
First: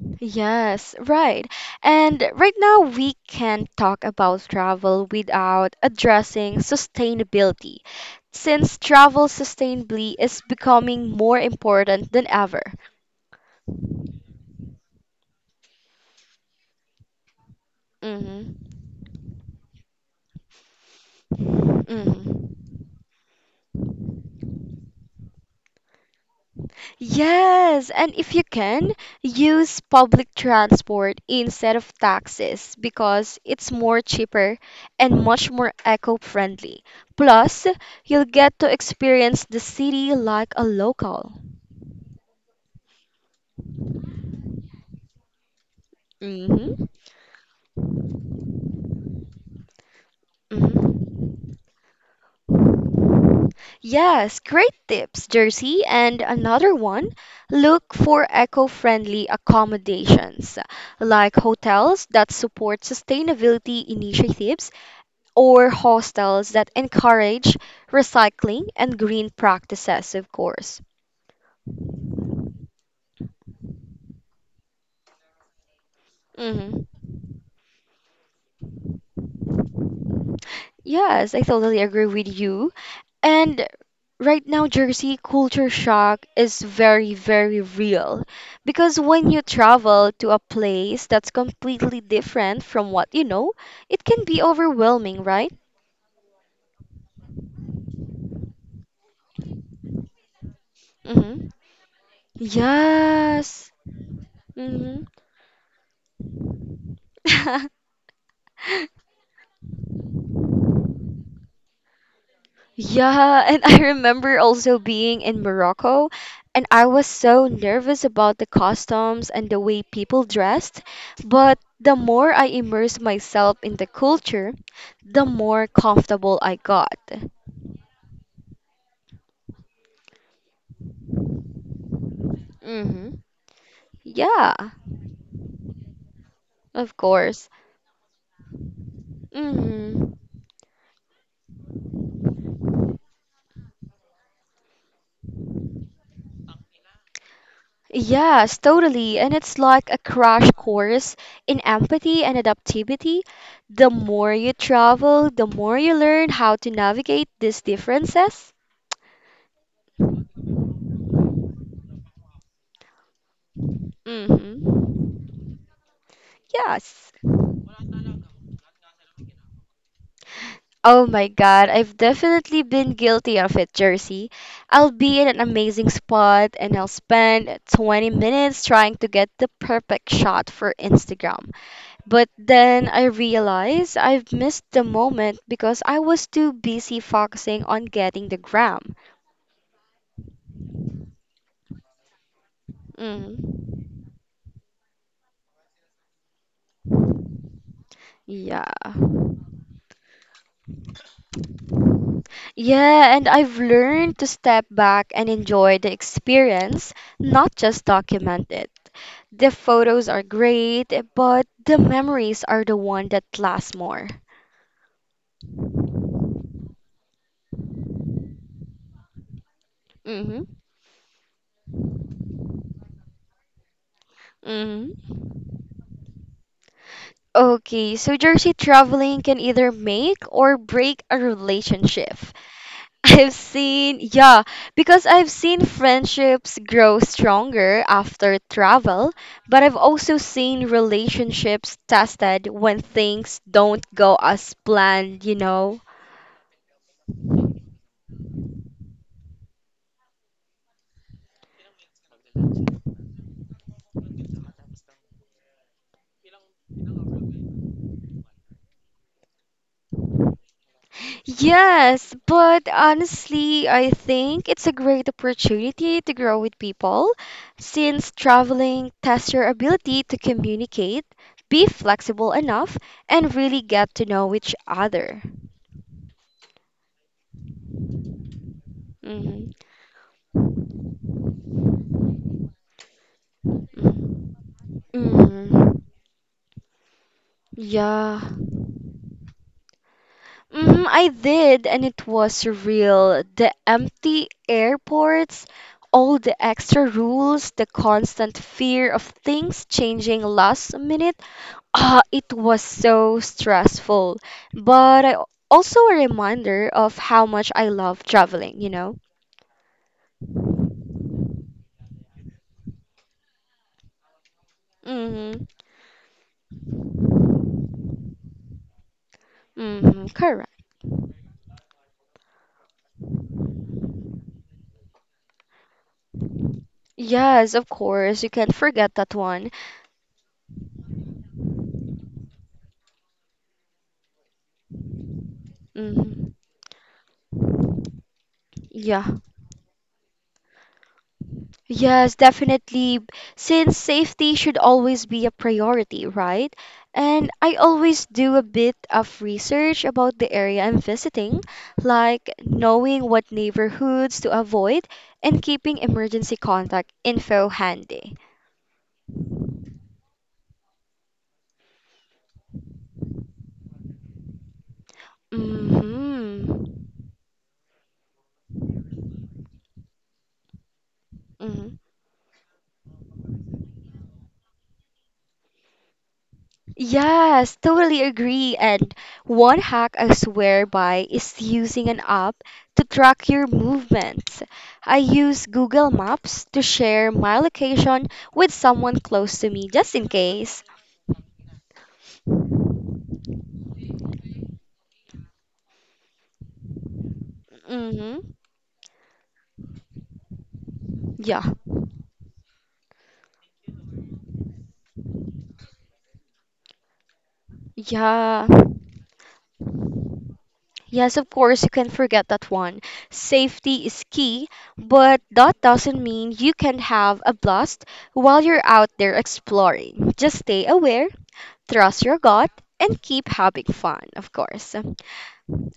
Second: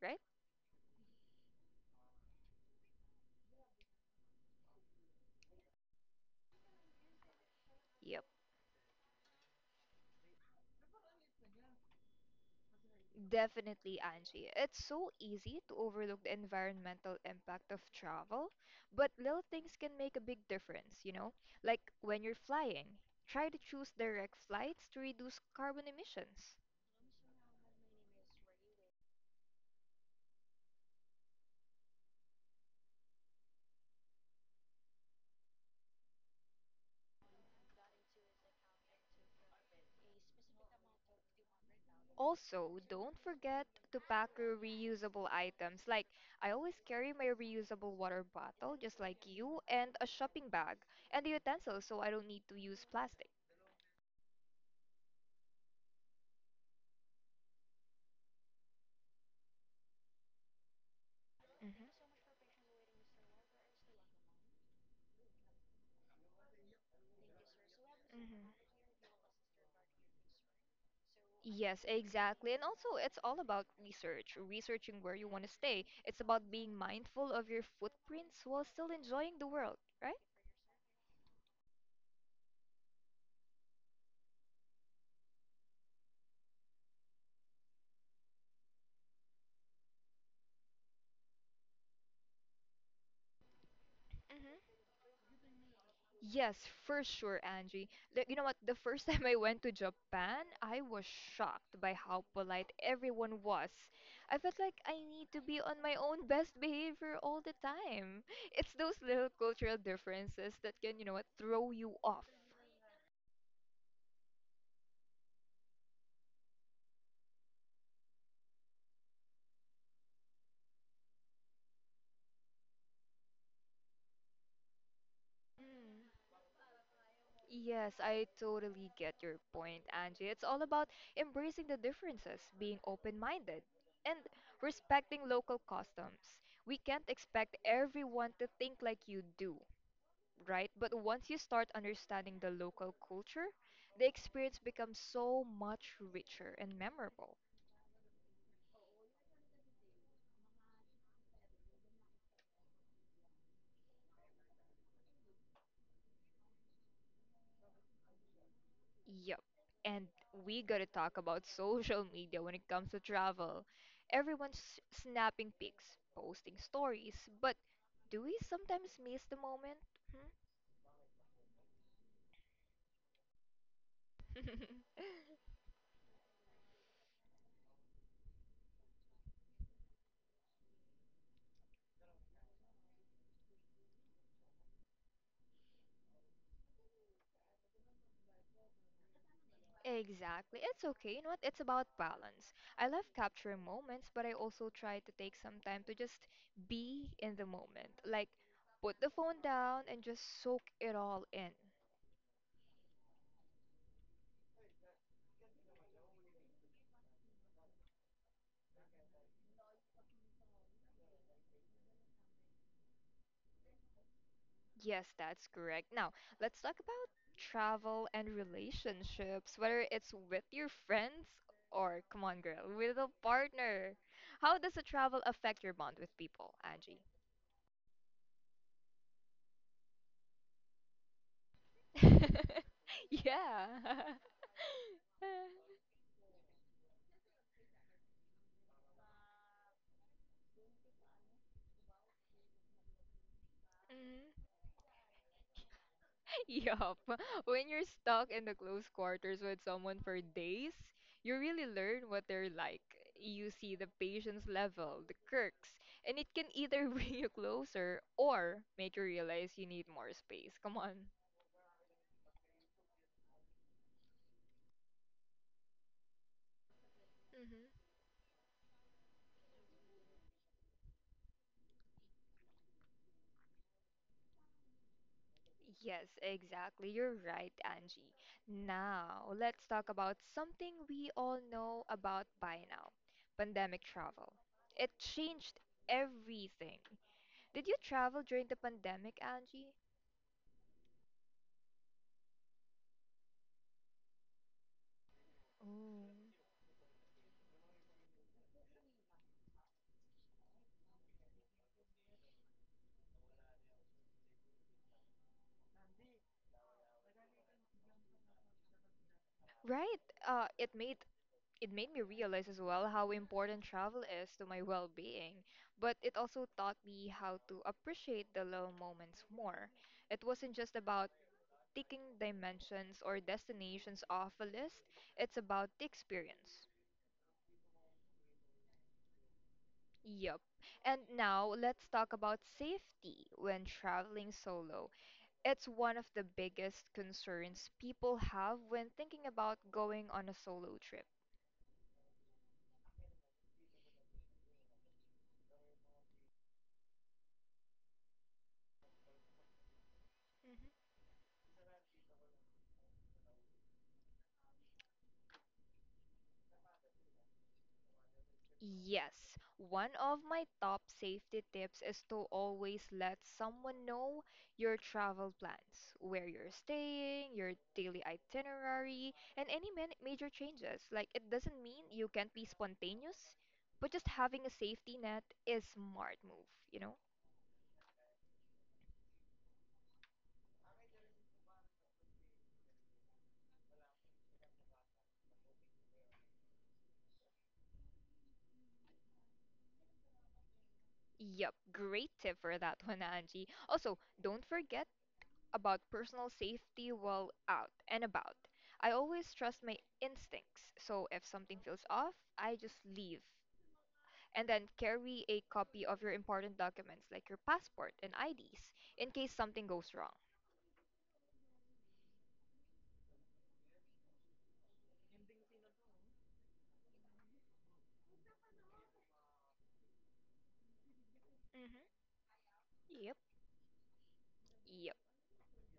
A: right?
B: Yes, right. And right now we can't talk about travel without addressing sustainability,
A: Yeah.
B: since travel sustainably is becoming more important than ever.
A: Definitely, Angie. It's so easy to overlook the environmental impact of travel,
B: hmm
A: but little things can make a big difference, you know? Like when you're
B: hmm
A: flying, try to choose direct flights to reduce carbon emissions.
B: Yes, and if you can, use public transport instead of taxis because it's more cheaper and much more eco-friendly. Plus, you'll get to experience the city like a local.
A: Also, don't forget to pack your reusable items. Like, I always
B: hmm
A: carry my reusable water bottle, just like you, and a shopping bag and
B: Mhm.
A: the utensils so I don't need to use plastic.
B: Yes, great tips, Jersey. And another one, look for eco-friendly accommodations like
A: Hmm
B: hotels that support sustainability initiatives or hostels that encourage recycling
A: hmm
B: and green practices, of course.
A: Yes, exactly. And also, it's all about research, researching where you want to stay. It's about being
B: hmm
A: mindful of your footprints while still enjoying the world, right?
B: Yes, I totally agree with you. And right now, Jersey, culture shock is very, very real. Because when you travel to a place that's completely different from what you know, it can be
A: hmm
B: overwhelming, right?
A: Yes, for sure, Angie. You know what? The first time I went to Japan, I was
B: Mm-hmm.
A: shocked by how polite everyone was.
B: Yes.
A: I felt like I
B: Mm-hmm.
A: need to be on my own best behavior all the time. It's those little cultural differences that can, you know what, throw you off.
B: Yeah, and I remember also being in Morocco, and I was so nervous about the customs and the way people dressed. But the more I immersed myself in the culture, the more
A: Mm.
B: comfortable I got.
A: Yes, I totally get your point, Angie. It's all about embracing the differences, being
B: Mhm.
A: open-minded, and
B: Yeah,
A: respecting local customs. We
B: of
A: can't
B: course.
A: expect everyone to think like you do,
B: Mhm.
A: right? But once you start understanding the local culture, the experience becomes so much richer and memorable.
B: Yes, totally. And it's like a crash course in empathy and adaptivity. The more you travel, the more you learn how to navigate these differences.
A: Yep. And we gotta talk about social media when it comes to travel. Everyone's
B: Mhm.
A: snapping pics, posting
B: Yes.
A: stories, but do we sometimes miss the moment?
B: Oh my God, I've definitely been guilty of it, Jersey.
A: Hmm?
B: I'll be in an amazing spot and I'll spend 20 minutes trying to get the perfect shot for Instagram. But then I realized I've missed the moment because I was too busy focusing on getting the gram.
A: Exactly. It's okay. You know what? It's about balance. I love capturing
B: Mm,
A: moments, but I also try to take some time to just be in the moment. Like,
B: yeah.
A: put the phone down and just soak it all in.
B: Yeah, and I've learned to step back and enjoy the experience, not just document it. The photos are great, but the memories are the one that lasts more.
A: Yes, that's correct. Now, let's talk about travel and relationships, whether it's
B: Mm-hmm.
A: with your friends or, come on, girl, with a partner. How does the
B: Mm-hmm.
A: travel affect your bond with people, Angie?
B: Okay, so Jersey, traveling can either make or break a relationship. I've
A: Yeah.
B: seen, yeah, because I've seen friendships grow stronger after travel, but I've also seen relationships tested when things don't go
A: Mm.
B: as planned, you know?
A: Yup. When you're stuck in the close quarters with someone for days, you really learn what they're like. You see the patience level, the quirks, and it can either bring you closer or make you realize you need more space. Come on.
B: Yes, but honestly, I think it's a great opportunity to grow with people
A: Hmm
B: since traveling tests your ability to communicate, be flexible enough, and really get to know each other.
A: Yes, exactly. You're right, Angie. Now,
B: hmm
A: let's talk about something we all know about by now, pandemic travel. It changed
B: hmm
A: everything. Did you travel
B: Yeah.
A: during the pandemic, Angie?
B: Mhm, I did, and it was surreal. The empty airports,
A: Oh.
B: all the extra rules, the constant fear of things changing last minute. Ah, it was so stressful, but I, also a reminder of how much I love traveling, you know?
A: Right. It made me realize as well how important travel is to my well-being,
B: Mm-hmm.
A: but it also taught me how to appreciate the little moments more.
B: Mm-hmm.
A: It wasn't
B: Correct.
A: just about ticking dimensions or destinations off a list, it's about the experience.
B: Yes, of course. You can't forget that one.
A: Yup. And now let's talk about safety when traveling solo. It's one of the
B: Mm-hmm.
A: biggest concerns people have when
B: Yeah.
A: thinking about going on a solo trip.
B: Yes, definitely. Since safety should always be a priority, right? And I always do a bit of research about the area I'm visiting, like knowing what neighborhoods to avoid and keeping emergency contact info handy.
A: Yes, one of my top safety tips is to always let someone know your travel plans, where you're
B: Mm-hmm.
A: staying, your daily itinerary, and any man major changes. Like, it doesn't
B: Mm-hmm.
A: mean you can't be spontaneous, but just having a safety net is smart move, you know?
B: Yes, totally agree. And one hack I swear by is using an app to track your movements. I use Google Maps to share my location with someone close to me just in case.
A: Yep, great tip for that one, Angie. Also, don't forget about personal safety while out and
B: Mm-hmm.
A: about. I always trust my instincts, so if
B: Yeah.
A: something feels off, I just leave. And then carry a copy of your important documents like your passport and
B: Yeah.
A: IDs in case something goes wrong.
B: Yes, of course, you can forget that one. Safety is key, but that doesn't mean you can have a blast while you're out there exploring. Just stay aware, trust
A: Mm-hmm.
B: your gut, and
A: Yep.
B: keep having fun, of course.
A: Yep.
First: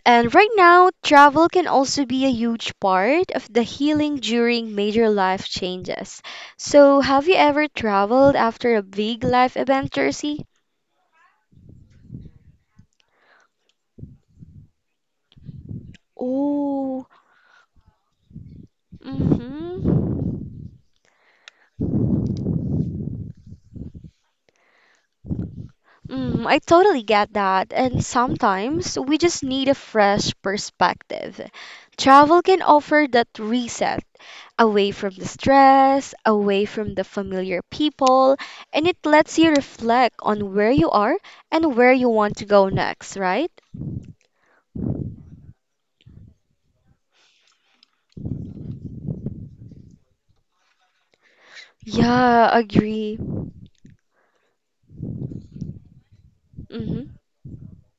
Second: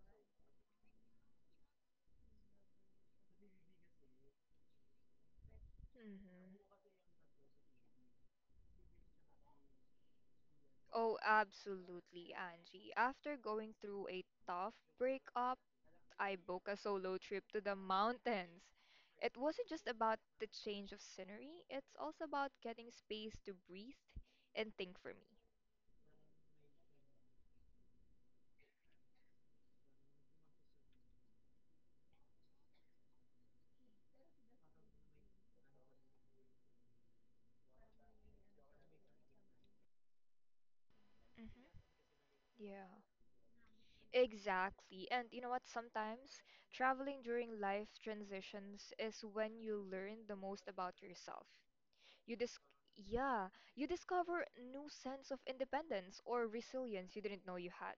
B: And right now, travel can also be a huge part of the healing during major life changes.
A: hmm
B: So, have you ever traveled after a big life event, Jersey?
A: Oh, absolutely, Angie. After going through a tough breakup, I booked a
B: Oh,
A: solo trip to the mountains. It wasn't just
B: mm-hmm.
A: about the change of scenery, it's also about getting space to breathe and think for me.
B: Mm, I totally get that. And sometimes we just need a fresh perspective. Travel can offer that reset away from the stress, away from the familiar people, and it lets you reflect on where you are
A: Hmm
B: and where you want to go
A: Yeah,
B: next, right?
A: exactly. And you know what? Sometimes traveling during life transitions is when you learn the most about yourself. You
B: Yeah,
A: dis
B: agree.
A: yeah, you discover new sense of independence or
B: Mhm.
A: resilience you didn't know you had,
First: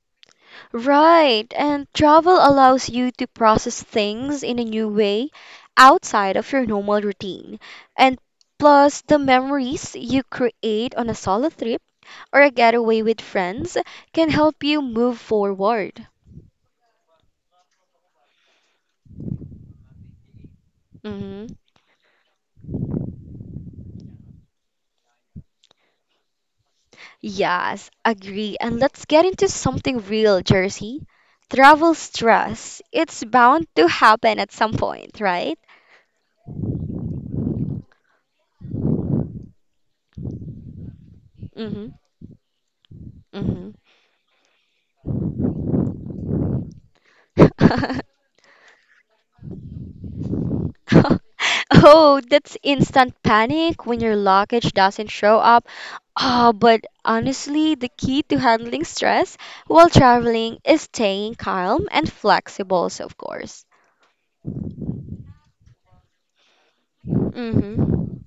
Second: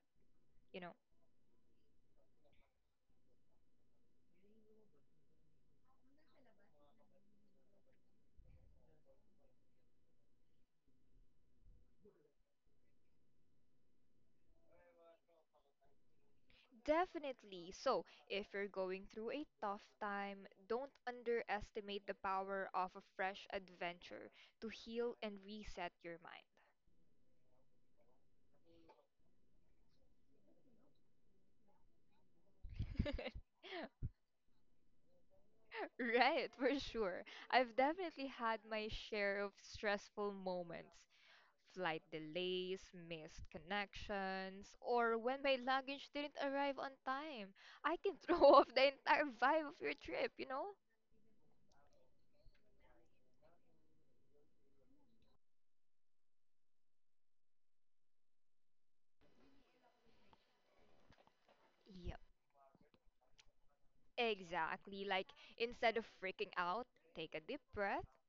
A: you know.
B: Right, and travel allows you to process things in a new way outside of your normal routine. And plus, the memories you create on a solo trip or a getaway with friends can help you move forward.
A: Definitely. So, if you're going through a tough time, don't
B: hmm
A: underestimate the power of a fresh adventure to heal and reset your mind.
B: Yes, agree. And let's get into something real, Jersey. Travel stress. It's bound to happen at some point, right?
A: Right, for sure. I've definitely had my share of stressful moments.
B: Mm-hmm.
A: Flight delays, missed
B: Mm-hmm.
A: connections, or when my luggage didn't arrive on time. I can throw off the entire vibe of your trip, you know?
B: Oh, that's instant panic when your luggage doesn't show up. Ah, but honestly, the key to handling stress while traveling is staying calm and
A: Yup.
B: flexible, so of course.
A: Exactly. Like instead of freaking out, take a deep breath,
B: Mm-hmm.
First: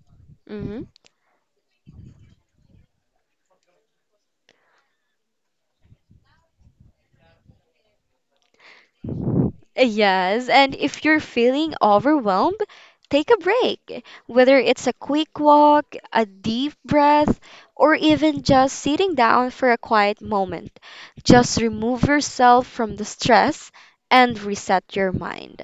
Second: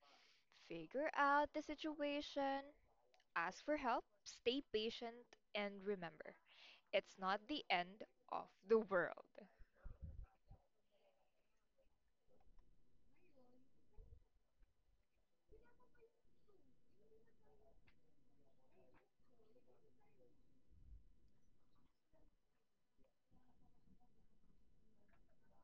B: Mm-hmm.
A: figure out the situation, ask for help, stay patient, and remember, it's not the end of the world.
B: Yes, and if you're feeling overwhelmed, take a break. Whether it's a quick walk, a deep breath, or even just sitting down for a quiet moment, just remove yourself from the stress and reset your mind.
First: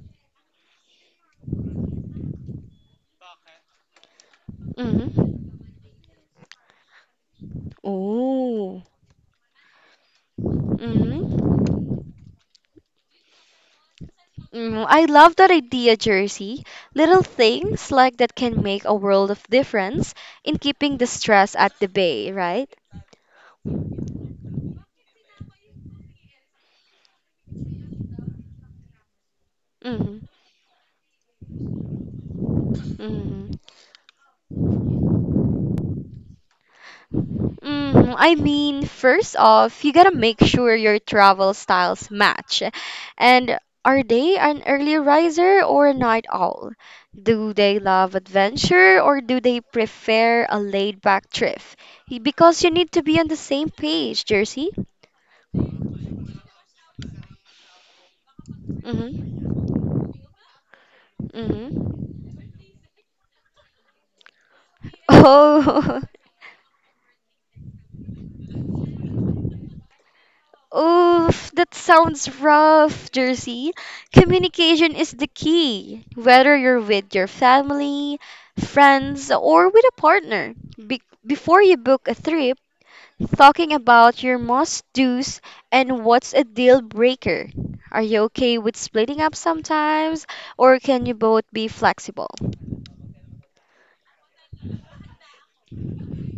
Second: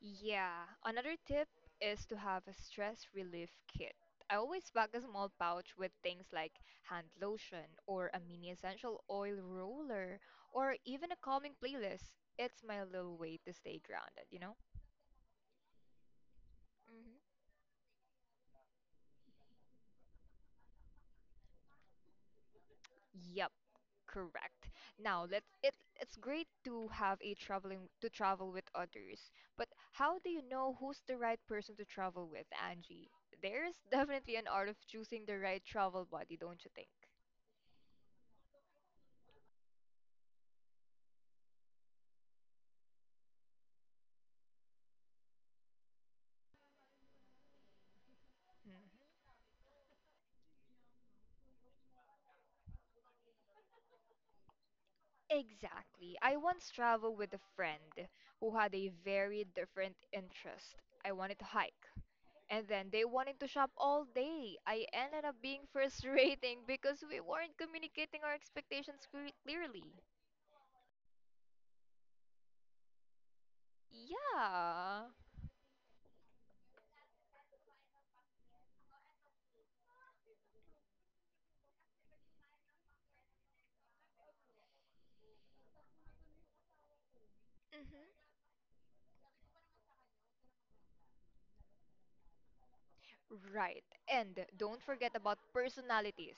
A: Yeah, another tip is to have a stress relief kit. I always pack a small
B: Mm-hmm.
A: pouch with things like hand lotion or a mini
B: Oh.
A: essential oil roller or even a calming
B: Mm-hmm.
A: playlist. It's my little way to stay grounded, you know?
B: Mm, I love that idea, Jersey. Little
A: Hmm
B: things like that can make a world of difference in keeping the stress at the bay, right?
A: Yep. Correct. Now, let's it it's great to have a traveling to travel with others, but how
B: Mm-hmm.
A: do you know who's the right person to travel with, Angie?
B: Mm-hmm.
A: There's definitely an art of choosing the right travel buddy, don't you think?
B: Mm, I mean, first off, you gotta make sure your travel styles match. And are they an early riser or a night owl? Do they love
A: Mhm.
B: adventure or do they prefer a laid-back trip? Because you need to be on the same page, Jersey.
A: Exactly. I once traveled with a friend who had a very
B: Mm-hmm.
A: different interest. I wanted to hike,
B: Mm-hmm.
A: and then they wanted to shop all day. I ended up being
B: Oh.
A: frustrating because we weren't communicating our expectations clearly.
B: Oof, that sounds rough, Jersey. Communication
A: Yeah.
B: is the key, whether you're with your family, friends, or with a partner. Before you book a trip, talking about your must do's and what's a deal breaker. Are
A: Mhm.
B: you okay with splitting up sometimes, or can you both be flexible?
A: Right. And don't forget about personalities.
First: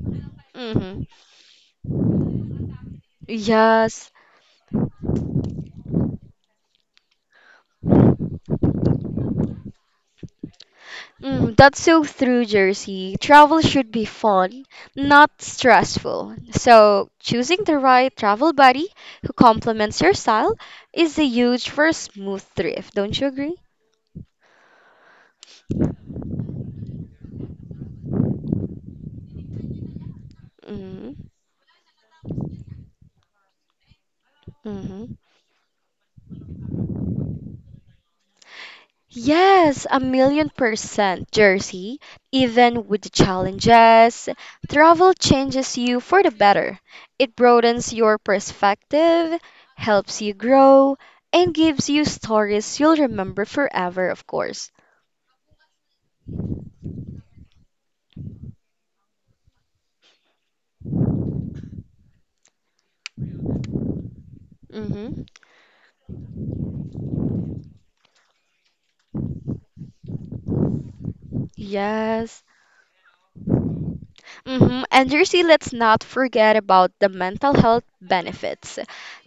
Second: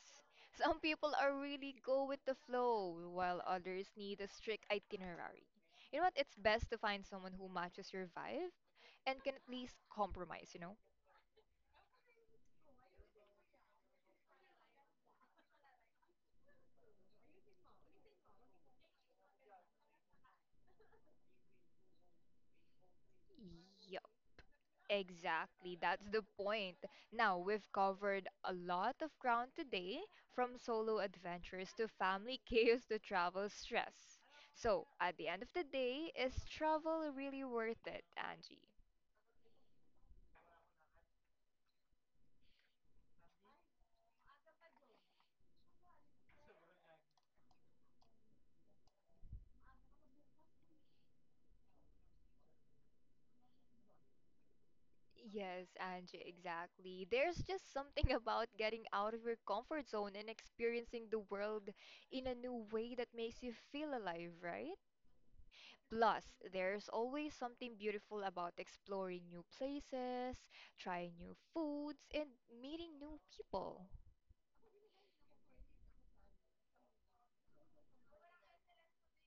A: Some
B: Mm-hmm.
A: people are really go with the flow, while others
B: Yes,
A: need a strict itinerary. You know what? It's best to find someone who matches your vibe and can at least compromise, you know?
B: mm, that's so through, Jersey. Travel should be fun, not stressful. So, choosing the right travel buddy who complements your style is a huge for a smooth trip. Don't you agree?
A: Yeah, exactly. That's the point. Now, we've covered a lot of ground today, from solo
B: Mm-hmm.
A: adventures to family chaos to travel stress. So,
B: Mm-hmm.
A: at the end of the day, is travel really worth it, Angie?
B: Yes, a million percent, Jersey. Even with the challenges, travel changes you for the better. It broadens your perspective, helps you grow, and gives you stories you'll remember forever, of course.
A: Yes, Angie, exactly. There's just something about getting out of your comfort zone and experiencing the world in a new way that makes you feel alive, right?
B: hmm
A: Plus, there's always something beautiful about exploring new places, trying new foods, and
B: Yes.
A: meeting new people.
B: And Jersey, let's not forget about the mental health benefits.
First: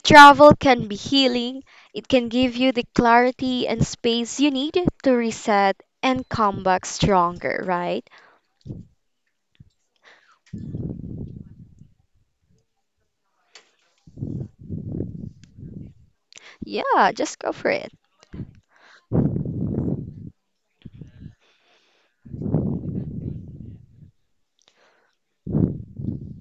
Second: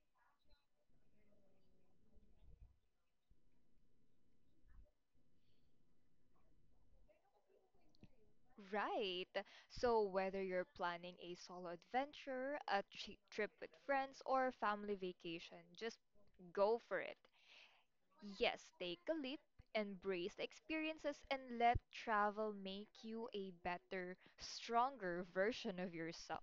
B: Travel can be healing. It can give you the clarity and space you need to reset and come back stronger, right?
A: Right. So, whether you're planning a solo adventure, a trip with friends, or a family vacation, just go for
B: Yeah,
A: it.
B: just go for it.
A: Yes, take a leap, embrace the experiences, and let travel make you a better, stronger version of yourself.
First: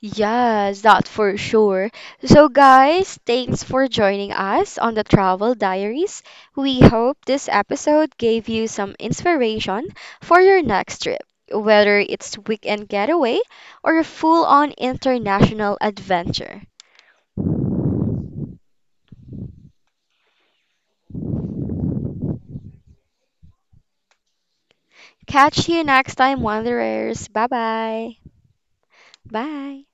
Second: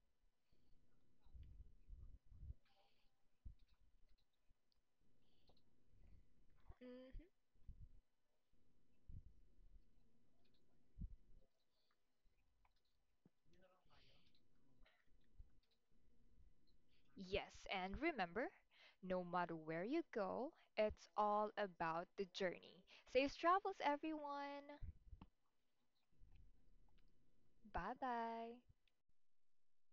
B: Yes, that for sure. So, guys, thanks for joining us on the Travel Diaries. We hope
A: Mhm.
B: this episode gave you some inspiration for your next trip, whether it's weekend getaway or a full-on international adventure.
A: Yes, and remember, no matter where you go, it's all about the journey. Safe travels, everyone.
B: Catch you next time, wanderers.
A: Bye
B: Bye-bye.
A: bye.
B: Bye.